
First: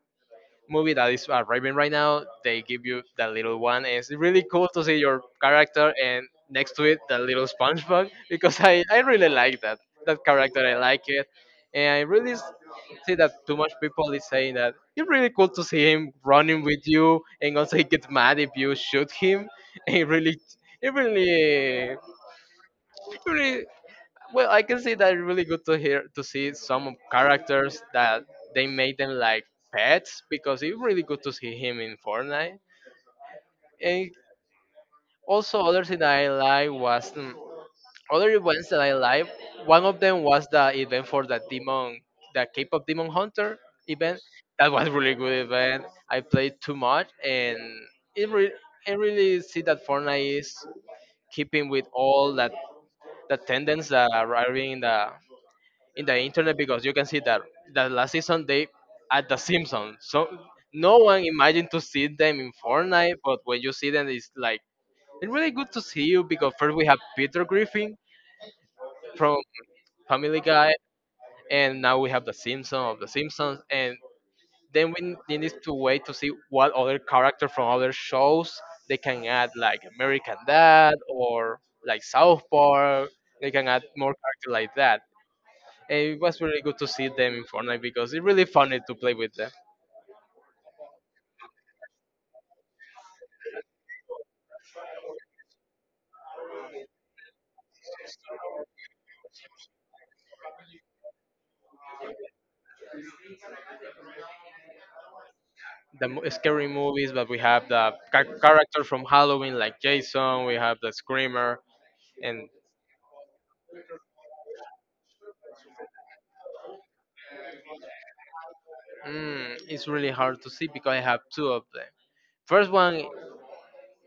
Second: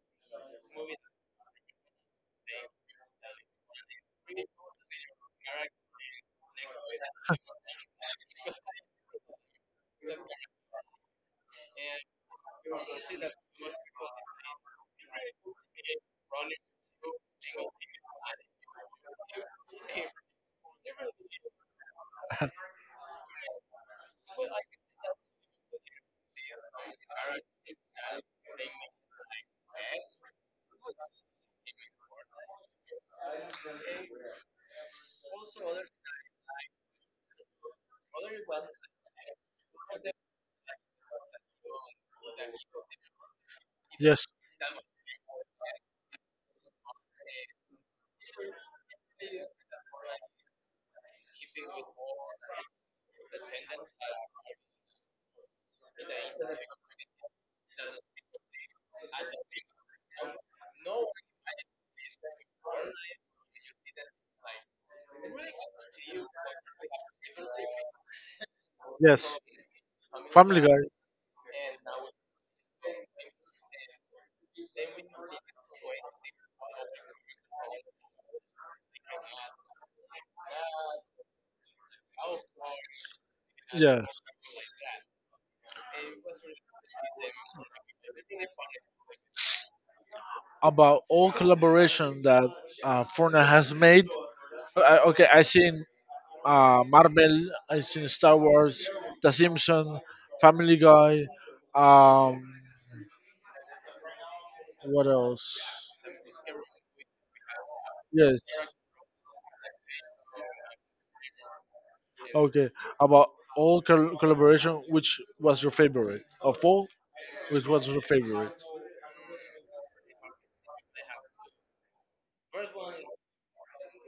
movie that is arriving right now, they give you that little one, and it's really cool to see your character and next to it the little SpongeBob (laughs) because I really like that character. I like it, and I really see that too much people is saying that it's really cool to see him running with you, and also he gets mad if you shoot him. (laughs) And it really, it really, it really. Well, I can see that it's really good to see some characters that they made them like pets because it's really good to see him in Fortnite. And also, other thing that I like was other events that I like. One of them was the event for the demon, the K-pop Demon Hunter event. yes. That was really good event. I played too much, and it re- I really see that Fortnite is keeping with all that the tendencies that are arriving in the internet because you can see that last season they at the Simpsons. So no one imagined to see them in Fortnite, but when you see them, it's like it's really good to see you because first we have Peter Griffin from Family Family Guy, Guy. and now we have the Simpson of the Simpsons, and then we need to wait to see what other character from other shows they can add, like American Dad or like South Park. They can add Yeah, more character like that. It was really good to see them in Fortnite because it's really funny to play with them. about all collaboration that Fortnite has made. Okay, I seen Marvel, I seen Star Wars, The Simpsons, Family Guy. Um, what else? The scary movies, but we have the Yes. Character from Halloween like Jason, we have the Screamer, and Okay. About all collaboration, which was your favorite of all? Which was your favorite? It's really hard to see because I have two of them. First one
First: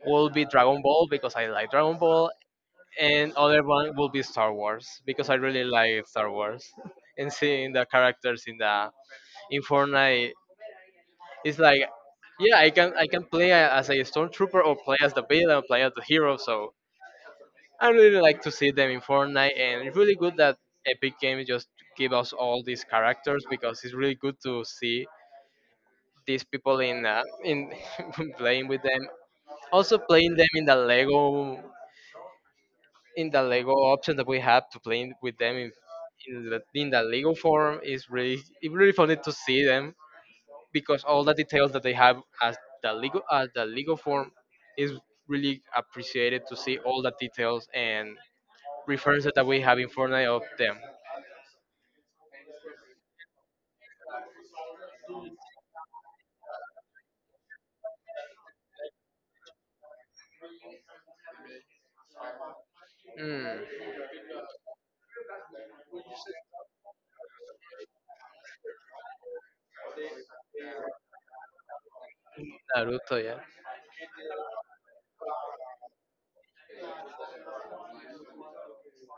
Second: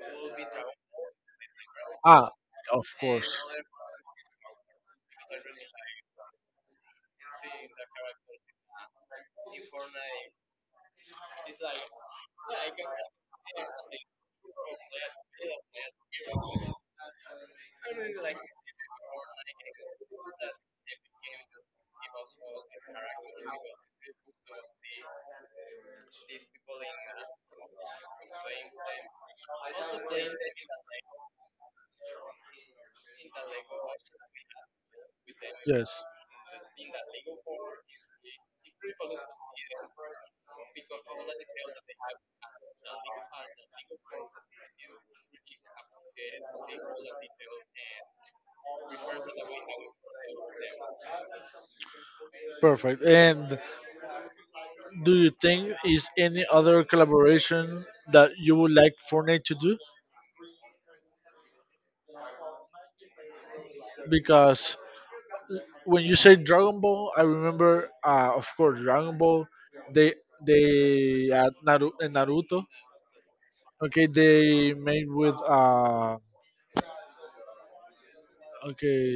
will be Dragon Ball because I like Dragon Ah, Ball, of and course. other one will be Star Wars because I really like Star Wars. (laughs) And seeing the characters in the in Fortnite, it's like yeah, I can play as a stormtrooper or play as the villain, play as the hero. So Yes. I really like to see them in Fortnite, and it's really good that Epic Games just give us all these characters because it's really good to see these people in (laughs) playing with them. Also playing them in the Lego option that we have to play with them in in the Lego form is really, it's really funny to see them because all the details that they have as the Lego form is really appreciated to see all the details and references that we have in Fortnite of them. Perfect. And do you think is any other collaboration that you would like Fortnite to do? Mm, Because when you say Dragon Ball, I remember, of course, Dragon Ball. They Naruto. Naruto, yeah. Okay, they made with okay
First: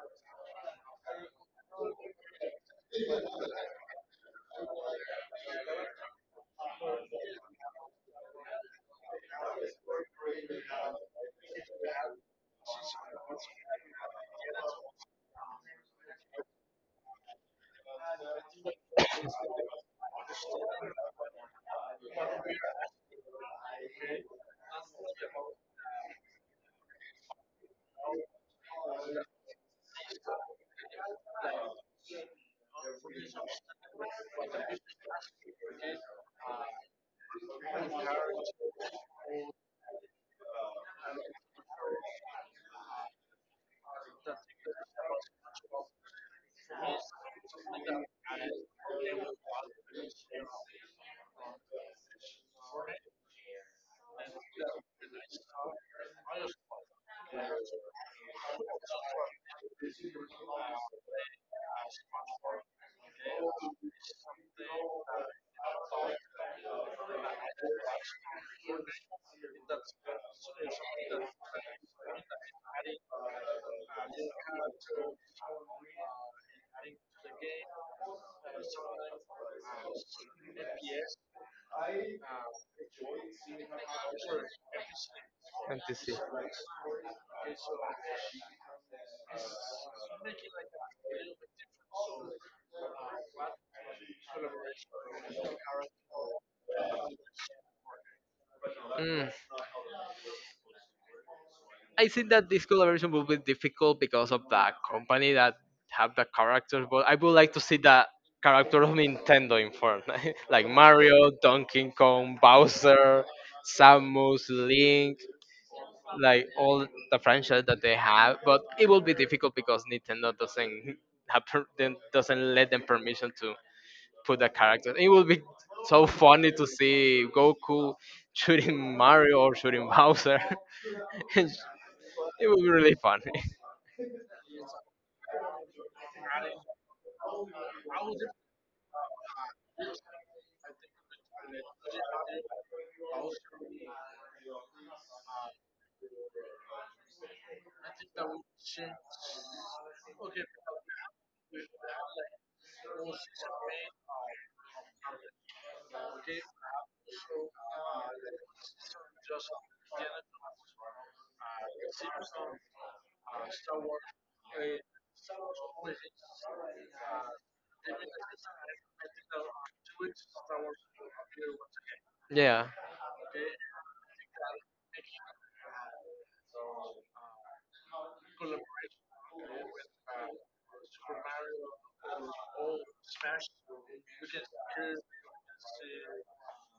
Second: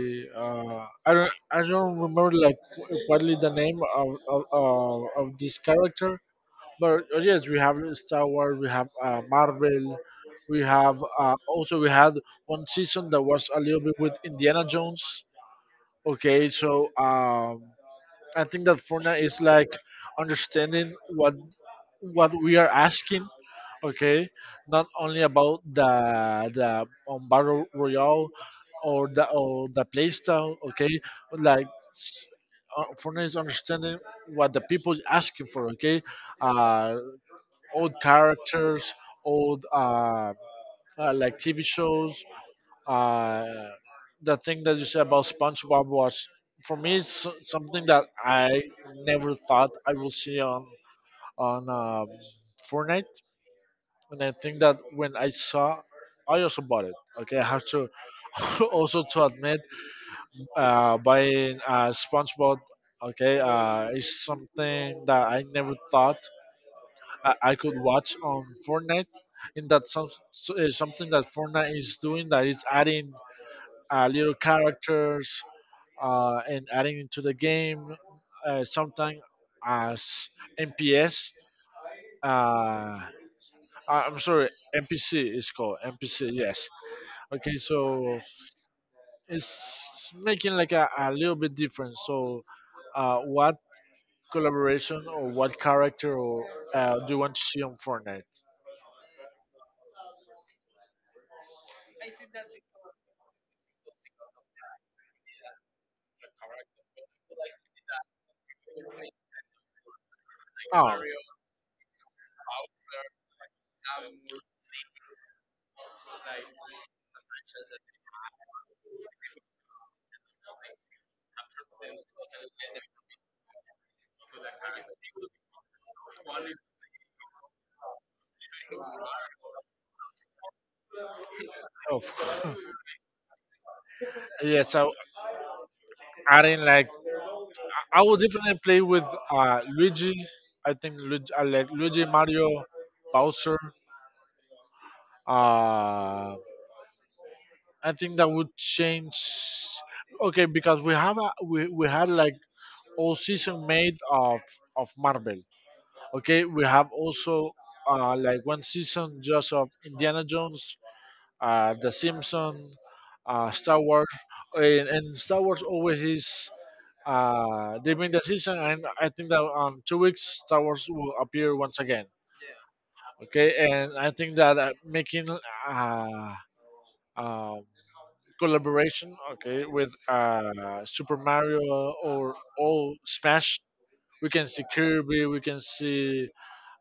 I don't remember like what is the name of this character. But yes, we have Star Wars, we have Marvel, we have also we had one season that was a little bit with Indiana Jones. Okay, so I think that Fortnite is like understanding what we are asking. Okay, not only about the battle royale or the playstyle. Okay, like s- Fortnite is understanding what the people is asking for. Okay, uh, old characters, old, like TV shows. Uh, the thing that you said about SpongeBob was, for me, it's so, something that I never thought I will see on Fortnite. And I think that when I saw, I also bought it. Okay, I have to (laughs) also to admit, buying SpongeBob. Okay, is something that I never thought I could watch on Fortnite, and that's something that Fortnite is doing that is adding little characters and adding into the game, sometimes as NPS. Uh, I'm sorry, NPC is called Let's NPC. Yes. Okay, so it's making like a little bit different. So, what collaboration or what character, do you want to see on Fortnite? mm, I think that this collaboration will be difficult because of the company that have the characters, but I would like to see the character of Nintendo in Fortnite, (laughs) like Oh, Mario, Donkey Kong, Bowser, Samus, Link, like all the franchise that they have. But it will be difficult because Nintendo doesn't have doesn't let them permission to put the character. It will be so funny to see Goku shooting Mario or shooting Bowser. (laughs) It of. will be really funny. Yeah, so adding like I will definitely play with Luigi. I think Luigi, I like Luigi, Mario, Bowser. Uh, I think that would change. Okay, because we have a, we had like all season made of Marvel. Okay, we have also like one season just of Indiana Jones, The Simpsons, Star Wars, and Star Wars always is. They've been the season, and I think that on two weeks Star Wars will appear once again. Yeah, Okay, and I think that making uh, um, collaboration, okay, with Super Mario or all Smash, we can see Kirby, we can see.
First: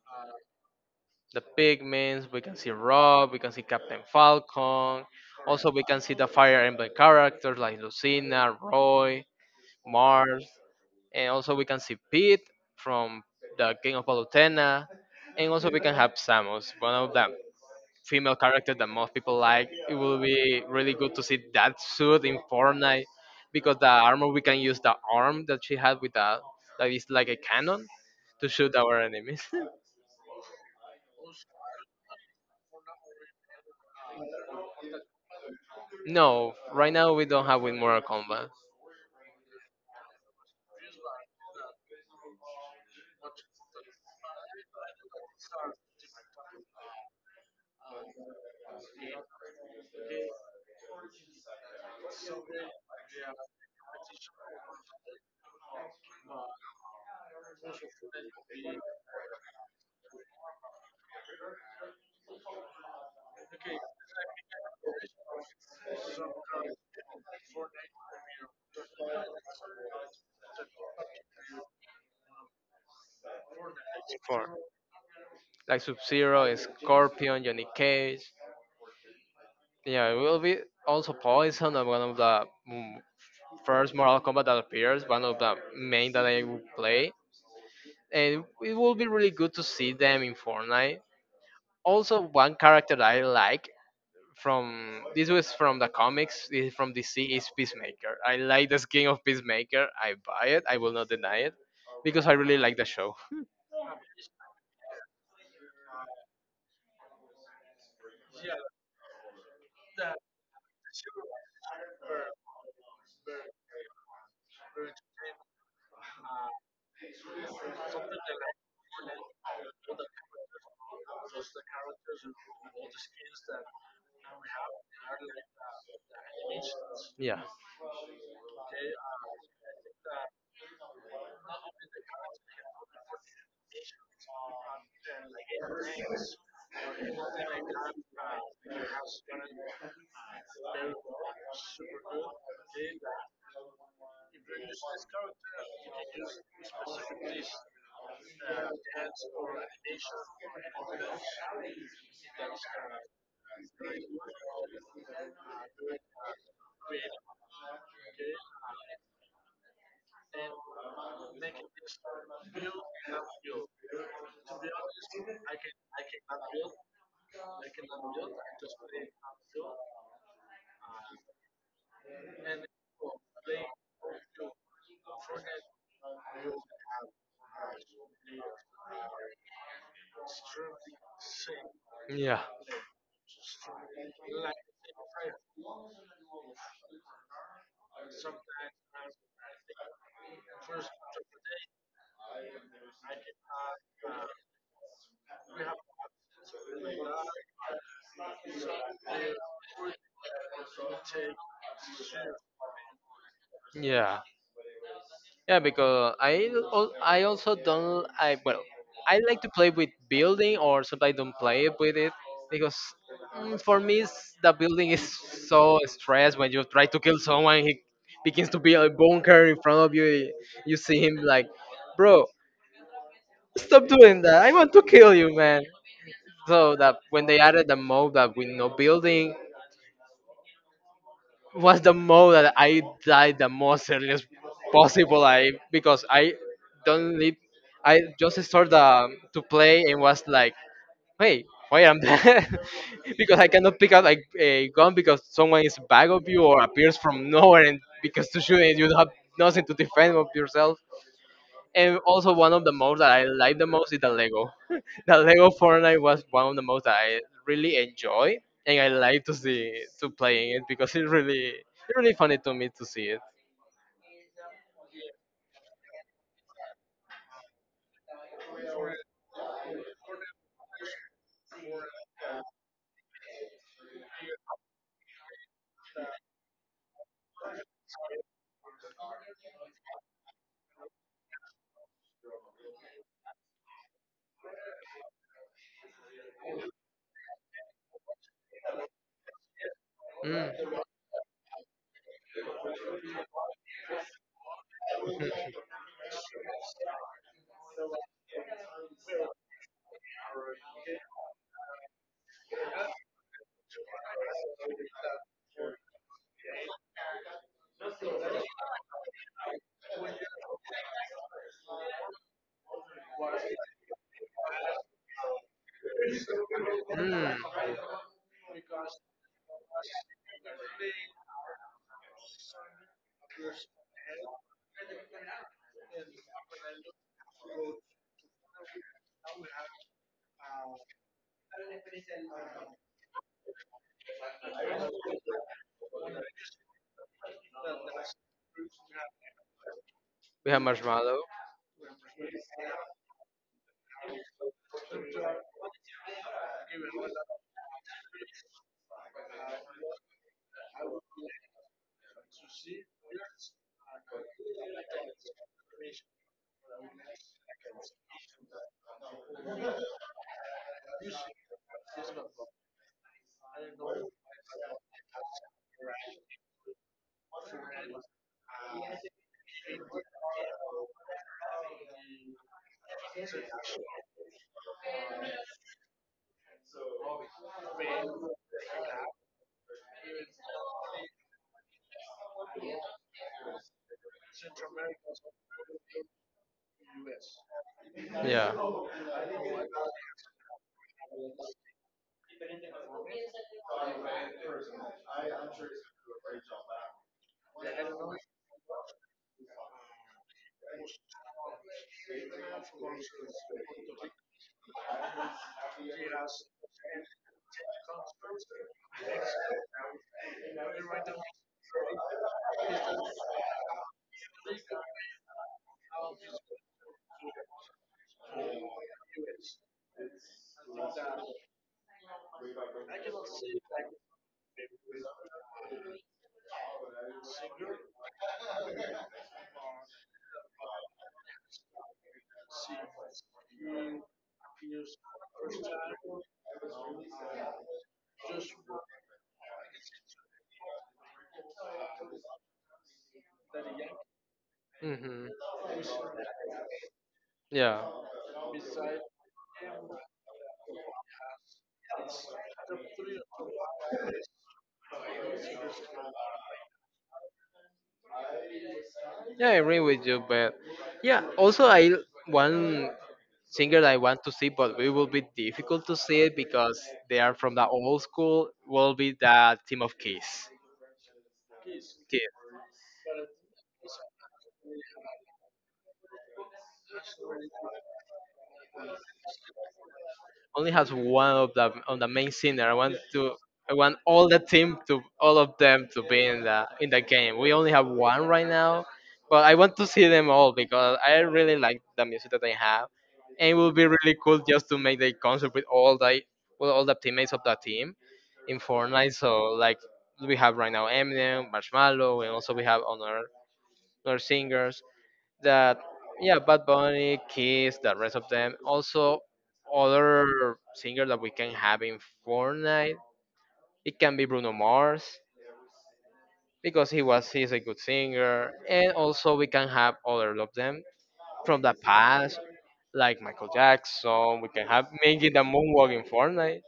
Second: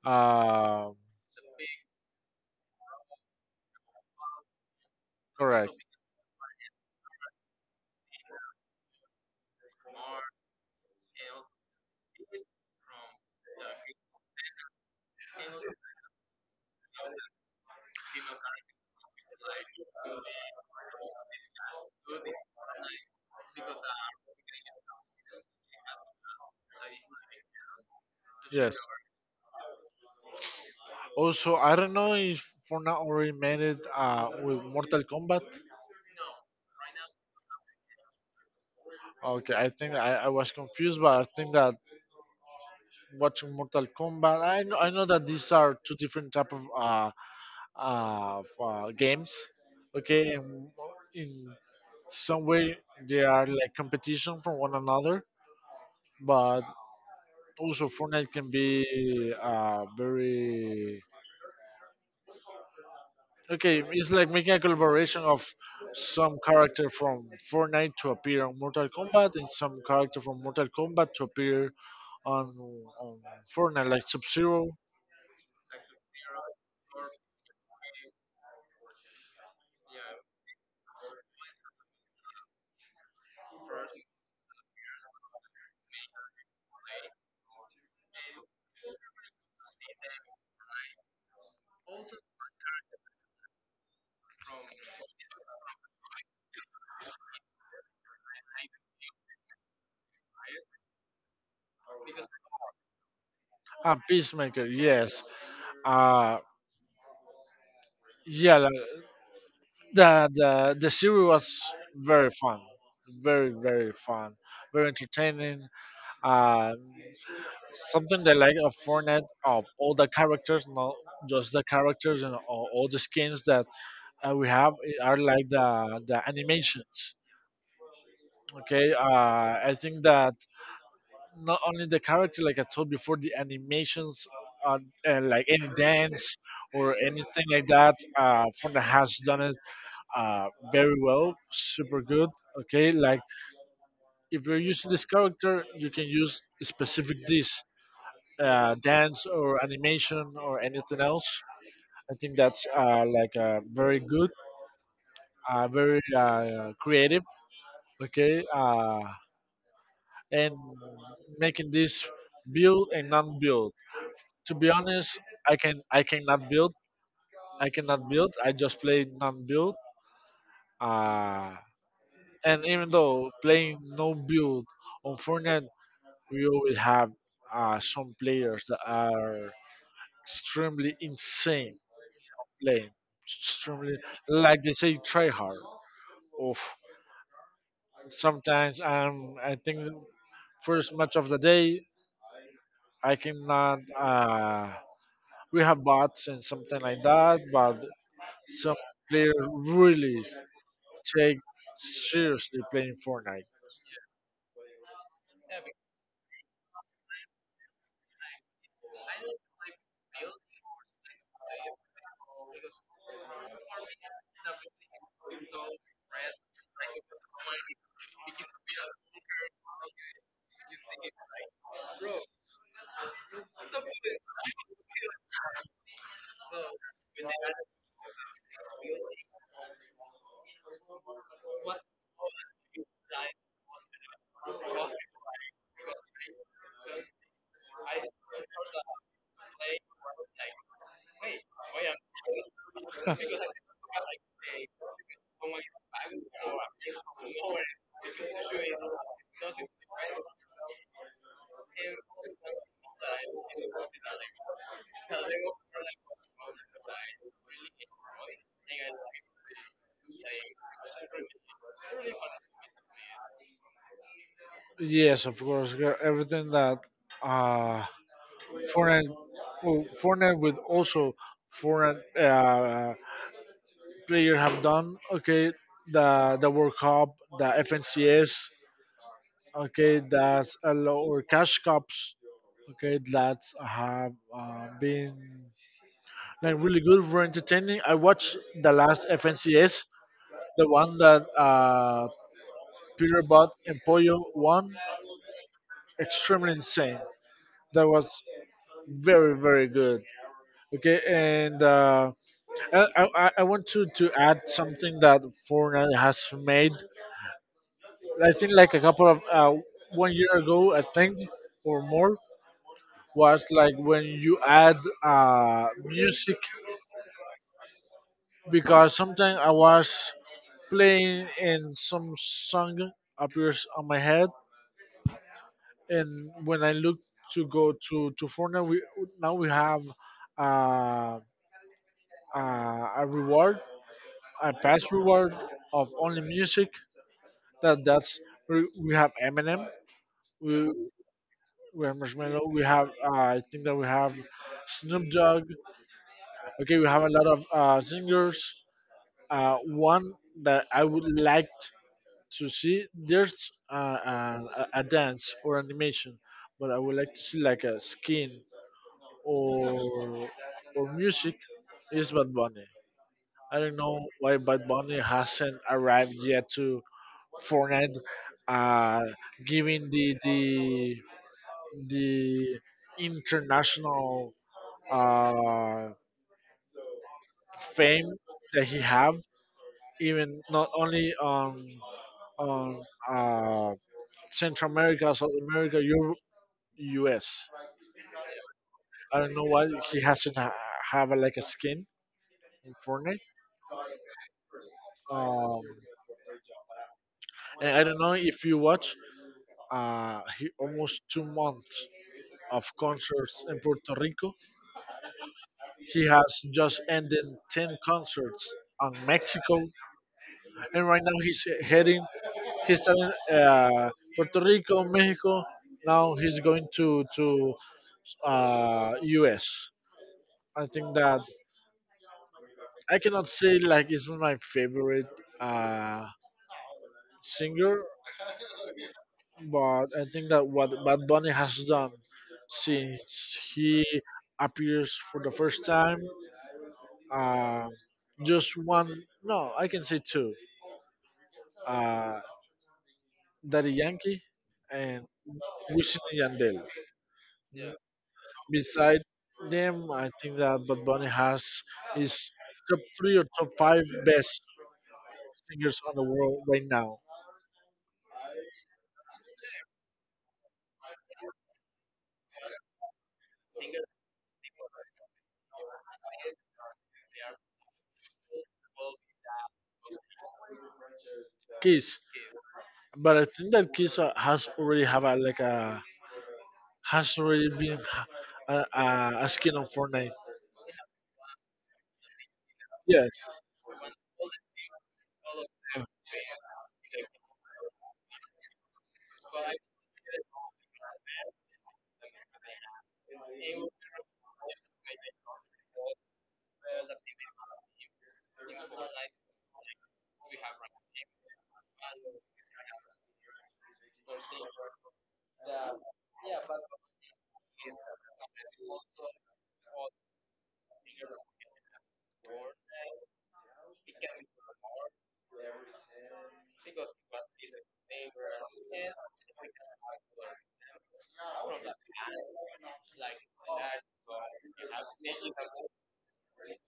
Uh, the pigments. We can see Rob. We can see Captain Falcon. Also, we Correct. can see the Fire Emblem characters like Lucina, Roy, Mars, and also we can see Pete from the King of Palutena, and also we can have Samus, one of them. Female character that most people like. It will be really good to see that suit in Fortnite because the armor we can use the arm that she had with that that is like a cannon to shoot Yes. our enemies. Also, I don't know if Fortnite already made it with Mortal Kombat. (laughs) No, right now we don't have with Mortal Kombat. Okay, I was confused, but I think that watching Mortal Kombat. I know that these are two different type of games. Okay, and in some way they are like competition from one another, but also Fortnite can be very okay. It's like making a collaboration of some character from Fortnite to appear on Mortal Kombat and some character from Mortal Kombat to appear on on Fortnite, like Sub Zero Like Sub Zero, Scorpion, Johnny Cage. Yeah, it will be also Poison, one of the mm, first Mortal Kombat that appears, one of the main that I will play. And it will be really good to see them in Fortnite. Also, one character that I like from this was from the comics, this is from DC, is Peacemaker. I like the skin of Peacemaker. I buy it. I will not deny it because I really like the show. and Peacemaker. Yes, uh, yeah, the series was very fun, very very fun, very entertaining. um Something that like a Fortnite of all the characters, not just the characters and all the skins that we have are like the animations. Yeah. Okay uh i think that not only the character, like I told before, the animations uh, and like any dance or anything like that Fortnite has done it very well, super good. Okay, like if you're using this character, you can use specific this dance or animation or anything else. I think that's like very good, very creative. Okay, and making this build and non-build. To be honest, I cannot build. I cannot build. I just play non-build. Uh, and even though playing no build on Fortnite, we always have some players that are extremely insane Yeah. playing, extremely, like they say, try hard. Oof. Sometimes, I think first match of the day I cannot. We have bots and something like that, but some players really take seriously playing Fortnite. Yeah. Yeah, because I I also don't, I well, I like to play with building or sometimes don't play with it because for me it's, the building is so stressed when you try to kill someone, he begins to build a bunker in front of you, you see him like, bro, stop doing that, I want to kill you, man. So that when they added the mode that with no building was the mode that I died the most earliest possible. I because I don't live. I just started to play and was like, "Hey, why I'm dead?" (laughs) Because I cannot pick up like a gun because someone is back of you or appears from nowhere and because to shoot and you have nothing to defend of yourself. And also one of the modes that I like the most is the Lego. (laughs) The Lego Fortnite was one of the modes that I really enjoy, and I like to see to playing it because it's really, it's really funny to me to see it. Yes, of course, everything that uh, foreign, well, foreign with also foreign players have done, okay, the World Cup, the FNCS, okay, that's a lot, or cash cups, okay, that have been like really good for entertaining. I watched the last FNCS, the Mm. one that Peter Bot and Pollo won, extremely insane. That was very very good. Okay, and. I want to add something that Fortnite has made. I think like a couple of one year ago, I think, or more, was like when you add music, Mm. because sometimes I was playing and some song appears on my head, and when I look to go to Fortnite, we now we have uh, a reward, a past reward of only music that we have Eminem, We have we marshmallow. we have Marshmello, we have I think that we have Snoop Dogg. Okay, we have a lot of singers. One that I would like to see, there's a dance or animation, but I would like to see like a skin or or music, is Bad Bunny. I don't know why Bad Bunny hasn't arrived yet to Fortnite, uh, giving the international uh, fame that he have, even not only on on uh, Central America, South America, Europe, U.S. Yeah. Don't know why he hasn't ha- have a, like a skin in Fortnite. Um, and I don't know if you watch. He almost two months of concerts in Puerto Rico. He has just ended 10 concerts on Mexico and right now he's heading. He's starting Puerto Rico, Mexico. Now he's going to U.S. I think that I cannot say like it's my favorite uh, singer, but I think that what Bad Bunny has done since he appears for the first time, uh, just one, no, I can say two, uh, Daddy Yankee and Hmm. Wisin and Yandel. Yeah. Beside them, I think that Bad Bunny has his top three or top five best singers on the world right now. Yeah, I agree with you, but yeah, also I one singer I want to see, but it will be difficult to see it because they are from the old school. Will be the team of Kiss. Kiss, but I think that Kiss has already have a, like a, has already been a skin on Fortnite. Only has one of the on the main singer. Yes, I want all the team to all of them to be in the game. We only have one right now, but I want to see them all because I really like the music that they have, and it would be really cool just to make the concert with all the teammates of the team in Fortnite. So like we have right now Eminem, Marshmallow, and also we have other singers that yeah, Bad Bunny, Kiss, the rest of them, also other singers that we can have in Fortnite. It can be Bruno Mars because he's a good singer, and also we can have other of them from the past like Michael Jackson. We can have making the moonwalk in Fortnite.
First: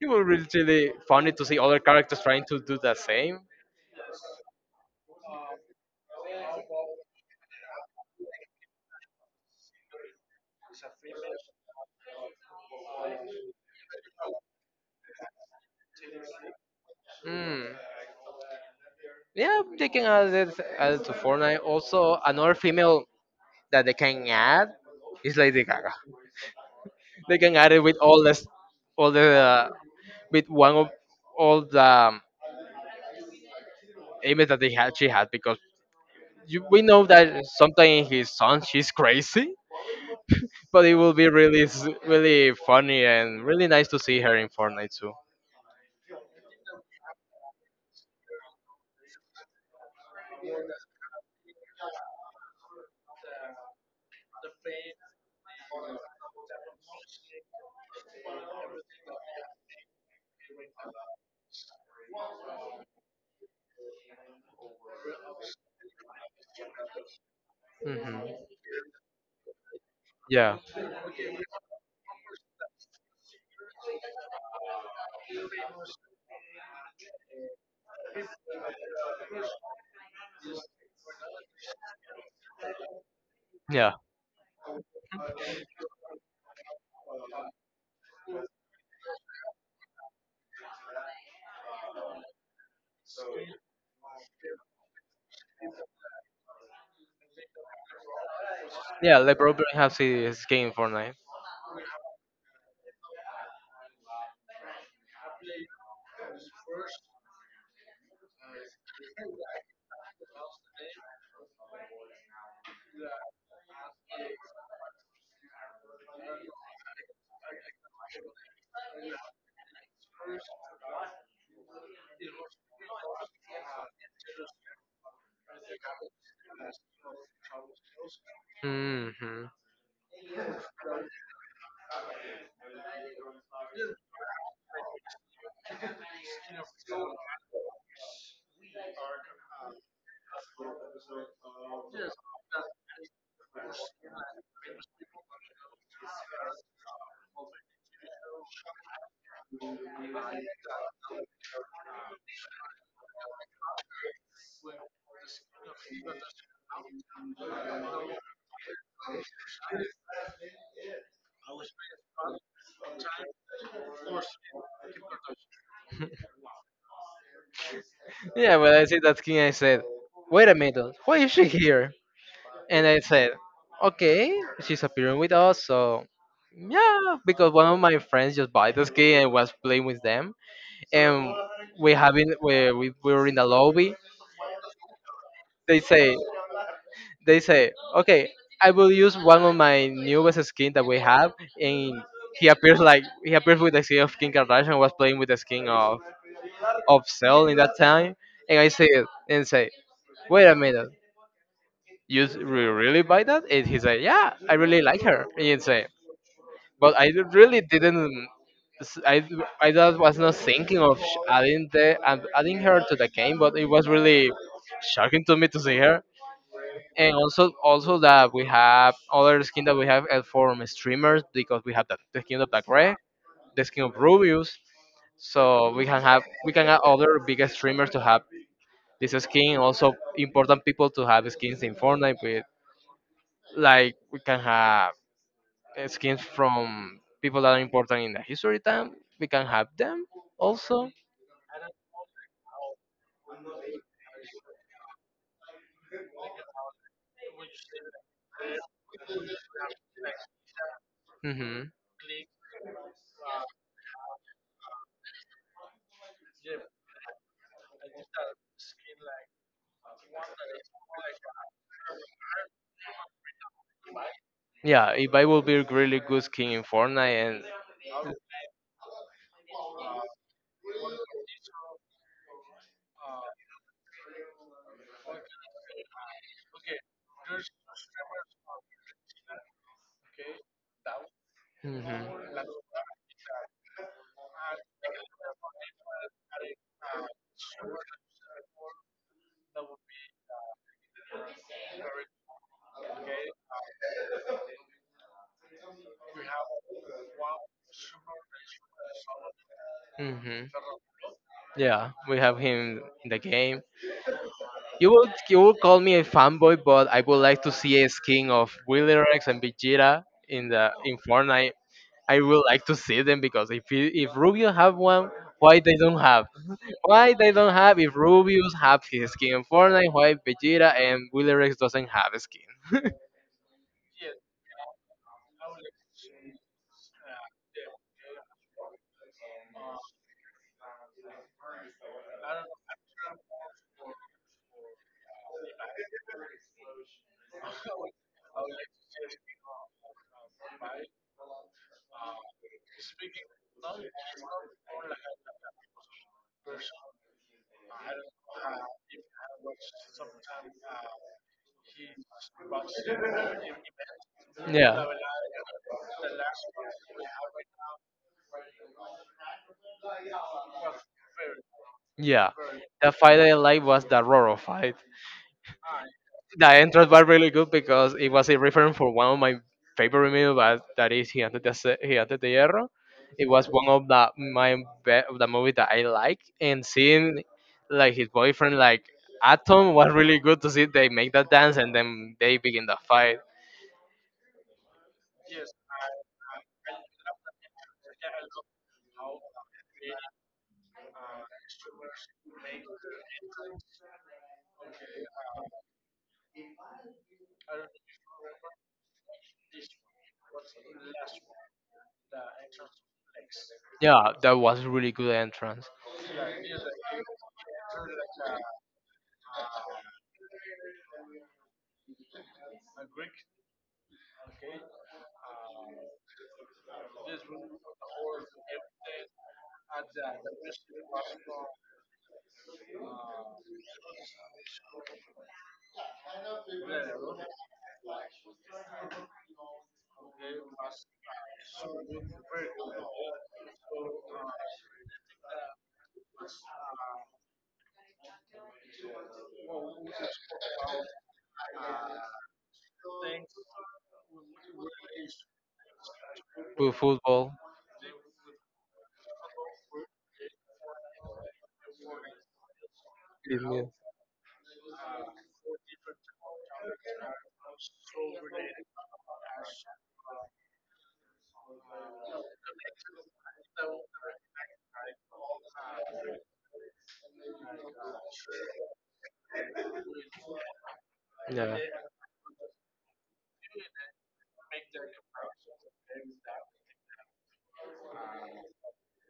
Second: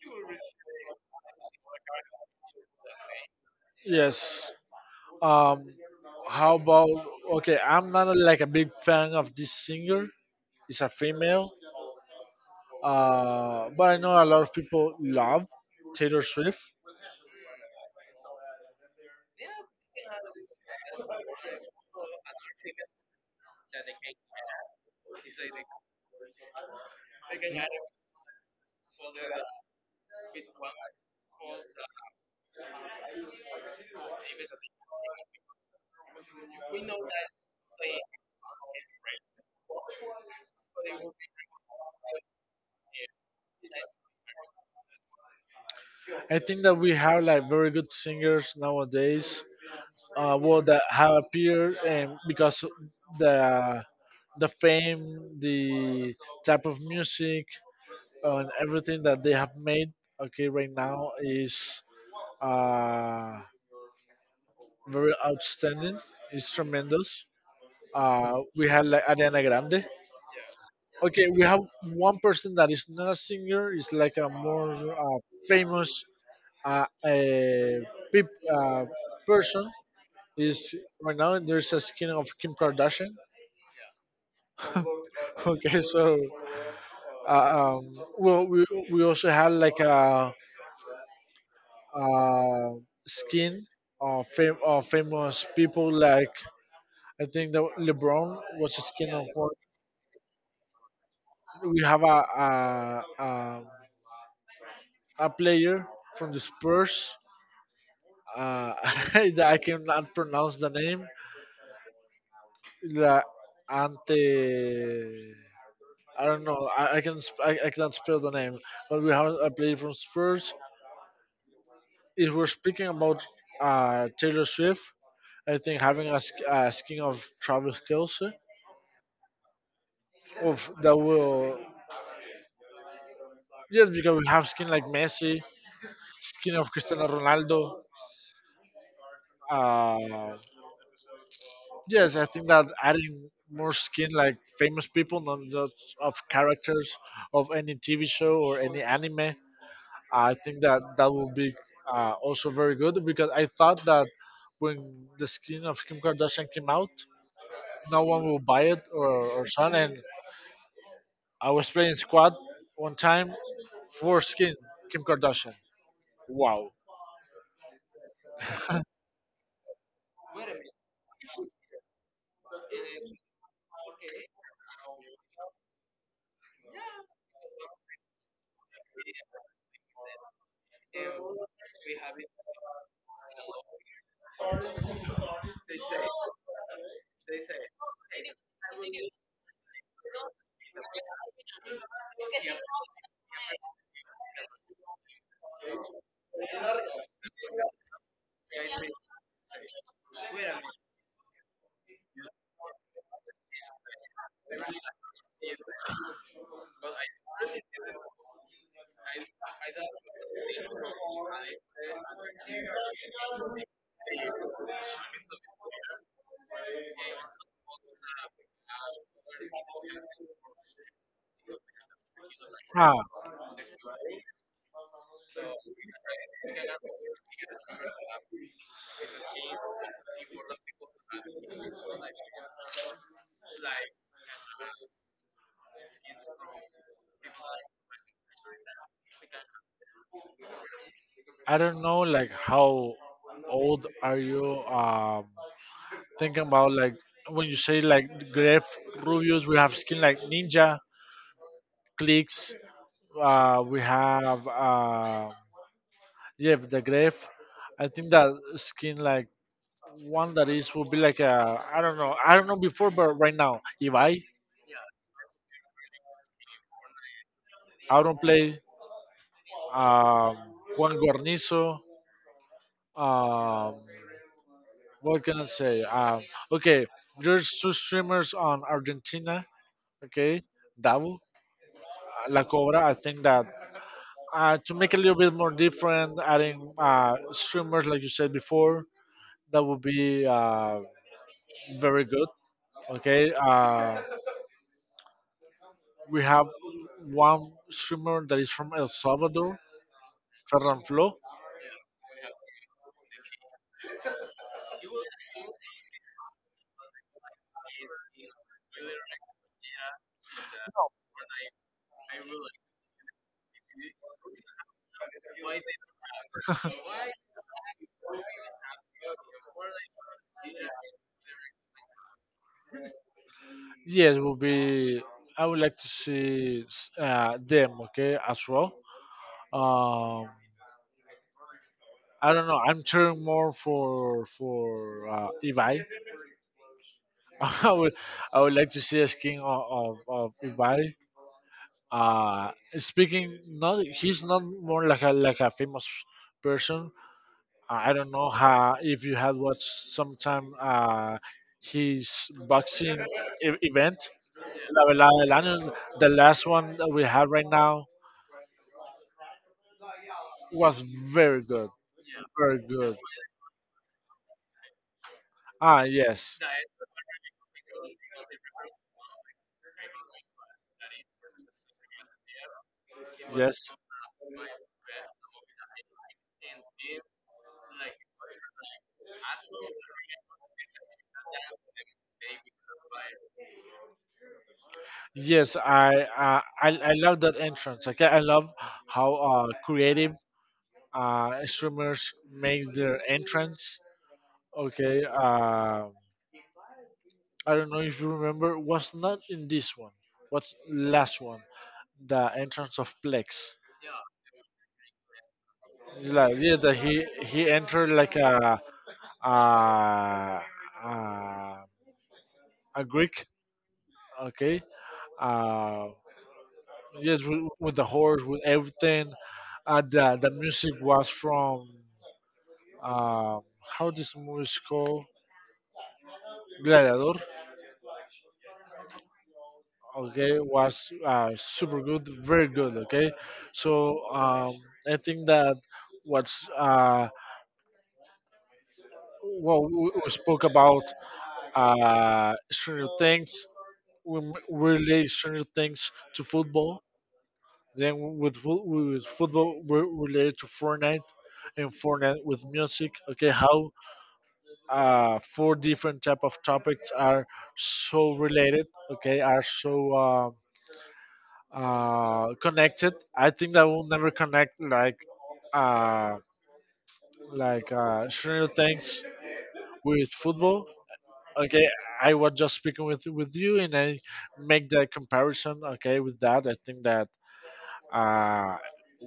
It was really funny to see other characters trying to do the same. yes. Um, how about okay? I'm not a, like a big fan of this singer. It's a female, but I know a lot of people love Taylor Swift. Hmm. Yeah, they can add it to Fortnite. Also another female that they can add is Lady Gaga. They can add it with all this, all the, uh, with one of all the image that she had, because we know that sometimes in his song she's crazy, but it will be really, really funny and really nice to see her in Fortnite too. I think that we have like very good singers nowadays. Well, that have appeared, and because the the fame, the type of music, and everything that they have made. Okay, right now is uh, very outstanding. It's tremendous. Hmm. We have like Ariana Grande. Yeah, Okay, we have one person that is not a singer. It's like a more famous uh, uh, peop, uh, person is right now there's a skin of Kim Kardashian. yeah, (laughs) Okay, so uh, um, well, we also had like a skin of of famous people, like I think that LeBron was a skin yeah. of one. LeBron has his skin in Fortnite. We have a player from the Spurs. Uh, (laughs) that I cannot pronounce the name. La Ante. I don't know. I can't spell the name, but we have a player from Spurs. If we're speaking about Taylor Swift, I think having a, a skin of Travis Kelce, Hmm. of that will, yes, because we have skin like Messi, skin of Cristiano Ronaldo. Uh, yes, I think that adding more skin like famous people, not just of characters of any TV show or any anime. I think that that will be also very good, because I thought that when the skin of Kim Kardashian came out, no one will buy it or son. And I was playing squad one time, for skin Kim Kardashian. Wow. Yeah, when I see that skin, I said, "Wait a minute, why is she here?" And I said, okay, she's appearing with us, so yeah, because one of my friends just bought the ski and was playing with them, and we having we were in the lobby. They say, they say, okay, I will use one of my newest skin that we have, and he appears with the skin of King Kardashian, was playing with the skin of Cell in that time, and I say it and say, wait a minute, really buy that? And he said, yeah, I really like her. And you say, but really didn't. I just was not thinking of adding her to the game, but it was really shocking to me to see her. And also, also that we have other skin that we have from streamers, because we have the skin of the Greg, Ah, the skin of Rubius. So we can have other big streamers to have this skin. Also, important people to have skins in Fortnite with, like we can have skins from people that are important in the history time. We can have them also. I don't know like how old are you thinking about like when you say like Gref Rubius, we have skin like Ninja Hmm. Clicks, we have yeah the Gref. I think that skin like one that is will be like a, I don't know, before, but right now Ibai. Yeah, if I will be a really good skin in Fortnite and. I don't play, um Juan Guarnizo, um what can I say? Okay, there's two streamers on Argentina. Okay, double. Hmm. La Cobra, I think that to make it a little bit more different, adding uh, streamers like you said before, that would be uh, very good. Okay, uh, we have one streamer that is from El Salvador, Hmm. Ferran Flo. Yeah, we have him in the game. You would call me a fanboy, but I would like to see a skin of Rex and Vegeta in the in Fortnite. I would like to see them because if Rubio have one, why they don't have? Why they don't have, if Rubius have his skin in Fortnite, why Vegeta and Willyrex doesn't have a skin? (laughs) Yes, will be. I would like to see them, okay, as well. um, I don't know, I'm cheering more for for Ibai. (laughs) I would, I would like to see a skin of of Ibai. Uh, Speaking, not, he's not more like a famous person. I don't know how, if you had watched sometime his boxing event. La Yeah. Velada del Año, the last one that we have right now was very good, Yeah. very The good. fight I like was the Roro fight. Ah, yes. The entrance was really good because it was a reference for one of my favorite memes, but that is Gigante de Hierro. It was one Yes, of the my of the movie that I like, and seeing like his boyfriend like Atom was really good, to see they make that dance and then they begin the fight. yes, I love that entrance. Okay, I love how creative streamers make their entrance. Okay, I don't know if you remember. Was not in this one. What's last one? The entrance of Plex. Yeah, that was really good entrance. Like yeah, that he entered like a, a a, a Greek. Okay, uh, yes, with the horse, with everything. The music was from um how this movie is called, Gladiador. Okay, was super good, very good. Okay, so I think that what's uh, what we spoke about, Stranger Things, we relate Stranger Things to With football, football. then with with football we relate to Fortnite, and Fortnite with music. Okay, Yeah. how four different type of topics are so related, okay, are so Um, connected. I think that will never connect like uh, Stranger Things with football. Yeah. Okay, I was just speaking with you, and I make the comparison. Okay, with that, I think that uh,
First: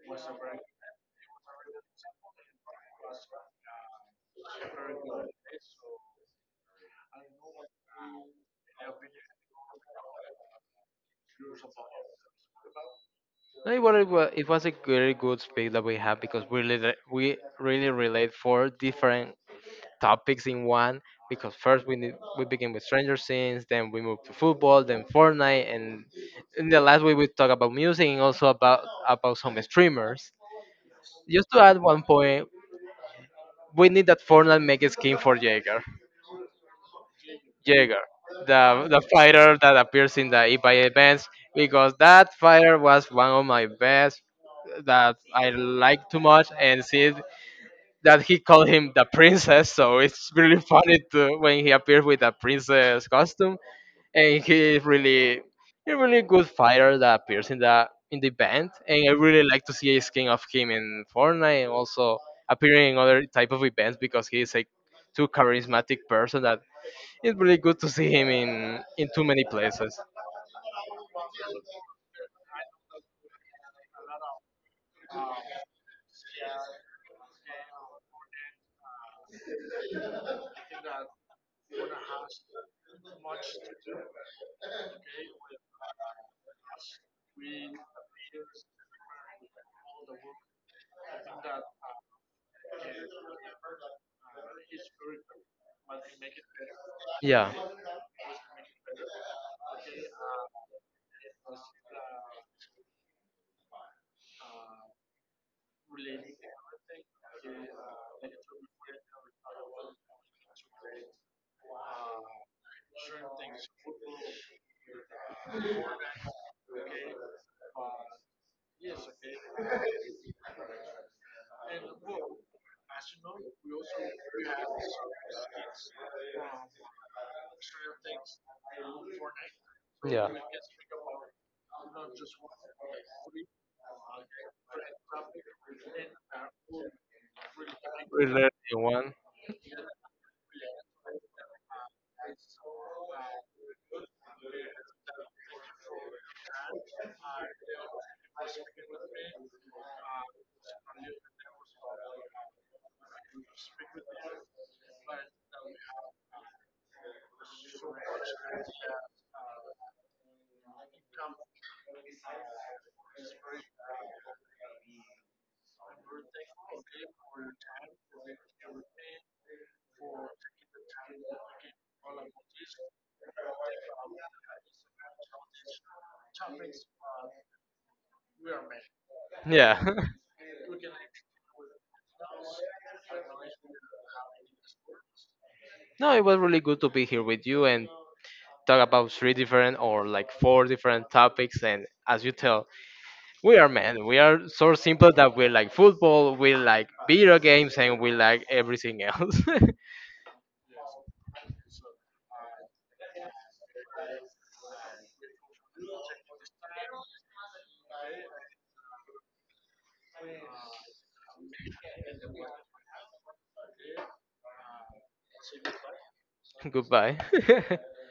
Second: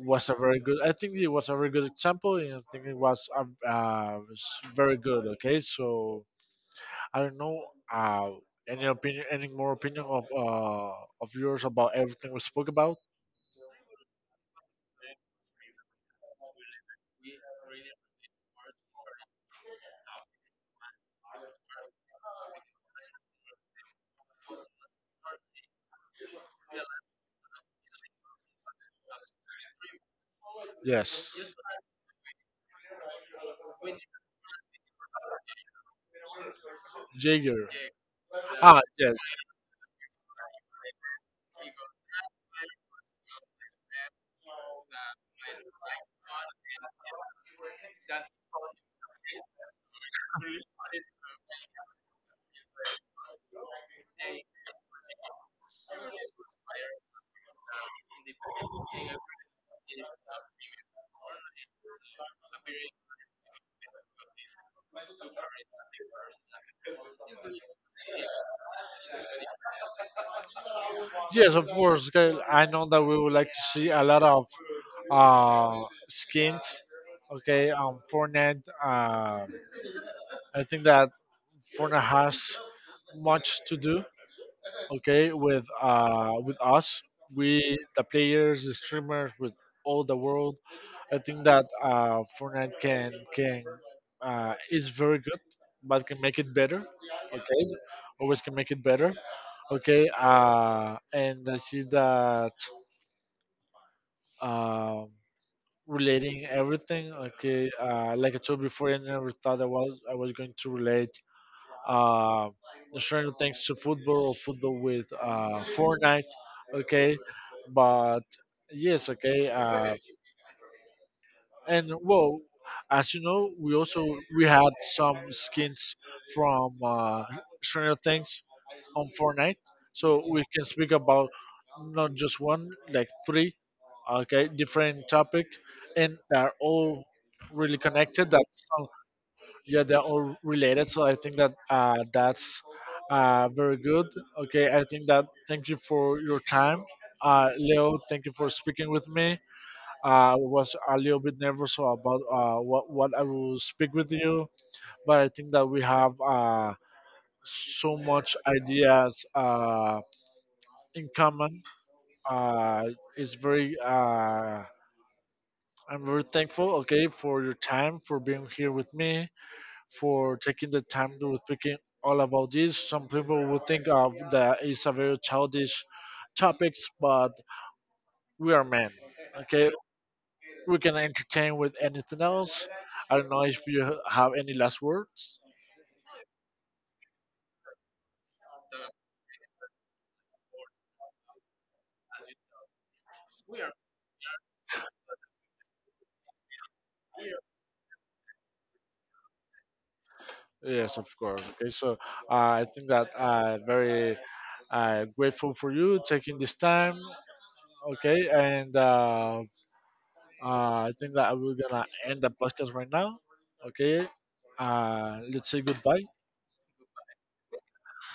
was a very good. I think it was a very good example, and I think it was very good. Okay, so I don't know. Uh, any opinion? Any more opinion of yours about everything we spoke about? No, it was, it was a very good space that we have because we really relate four different topics in one. Because we begin with Stranger Things, then we move to football, then Fortnite, and in the last we would talk about music and also about some streamers. Yes, Just to add one point, we need that Fortnite make a skin for Jaeger. Jaeger. Jaeger, Ah, the yes. fighter that appears in the eBay events, because that fighter was one of my best that I like too much, and see that he called him the princess, so it's really funny to, when he appears with a princess costume, and he is really a really good fighter that appears in the event, and I really like to see a skin of him in Fortnite, and also appearing in other type of events because he is a too charismatic person that it's really good to see him in too many places. Yes, of course. Gail, I know that we would like to see a lot of skins. Okay, Fortnite. I think that Fortnite has much to do. Okay, with us, we, the players, the streamers, with all the world. I think that Fortnite can, is very good, but can make it better. Yeah, Okay, always can make it better. Okay, and I see that um relating everything, okay, like I told before, I never thought I was, going to relate uh, Stranger Things to football, or football with Fortnite, okay? But yes, okay. And well, as you know, we also, we had some skins from Stranger Things on Fortnite, so yeah. we can speak about not just one, like three, okay, different topic, and they're all really connected. Really That's, one. yeah, they're all related. So I think that that's very good. Okay, I think that thank you for your time, Leo, thank you for speaking with me. I was a little bit nervous about what I will speak with you, but I think that we have so much ideas in common. uh, it's very I'm very thankful, okay, for your time, for being here with me, for taking the time to speaking all about this. Some people will think of that is a very childish topics, but we are men. Okay, Yeah. (laughs) we can entertain with anything else. I don't know if you have any last words. No, it was really good to be here with you and talk about three different or like four different topics. And as you tell, we are men. We are so simple that we like football, we like video games, and we like everything else. Yes, of course. Okay, so I think that very grateful for you taking this time. Okay, and I think that we're gonna end the podcast right now. Okay, let's say goodbye. (laughs) Goodbye. (laughs)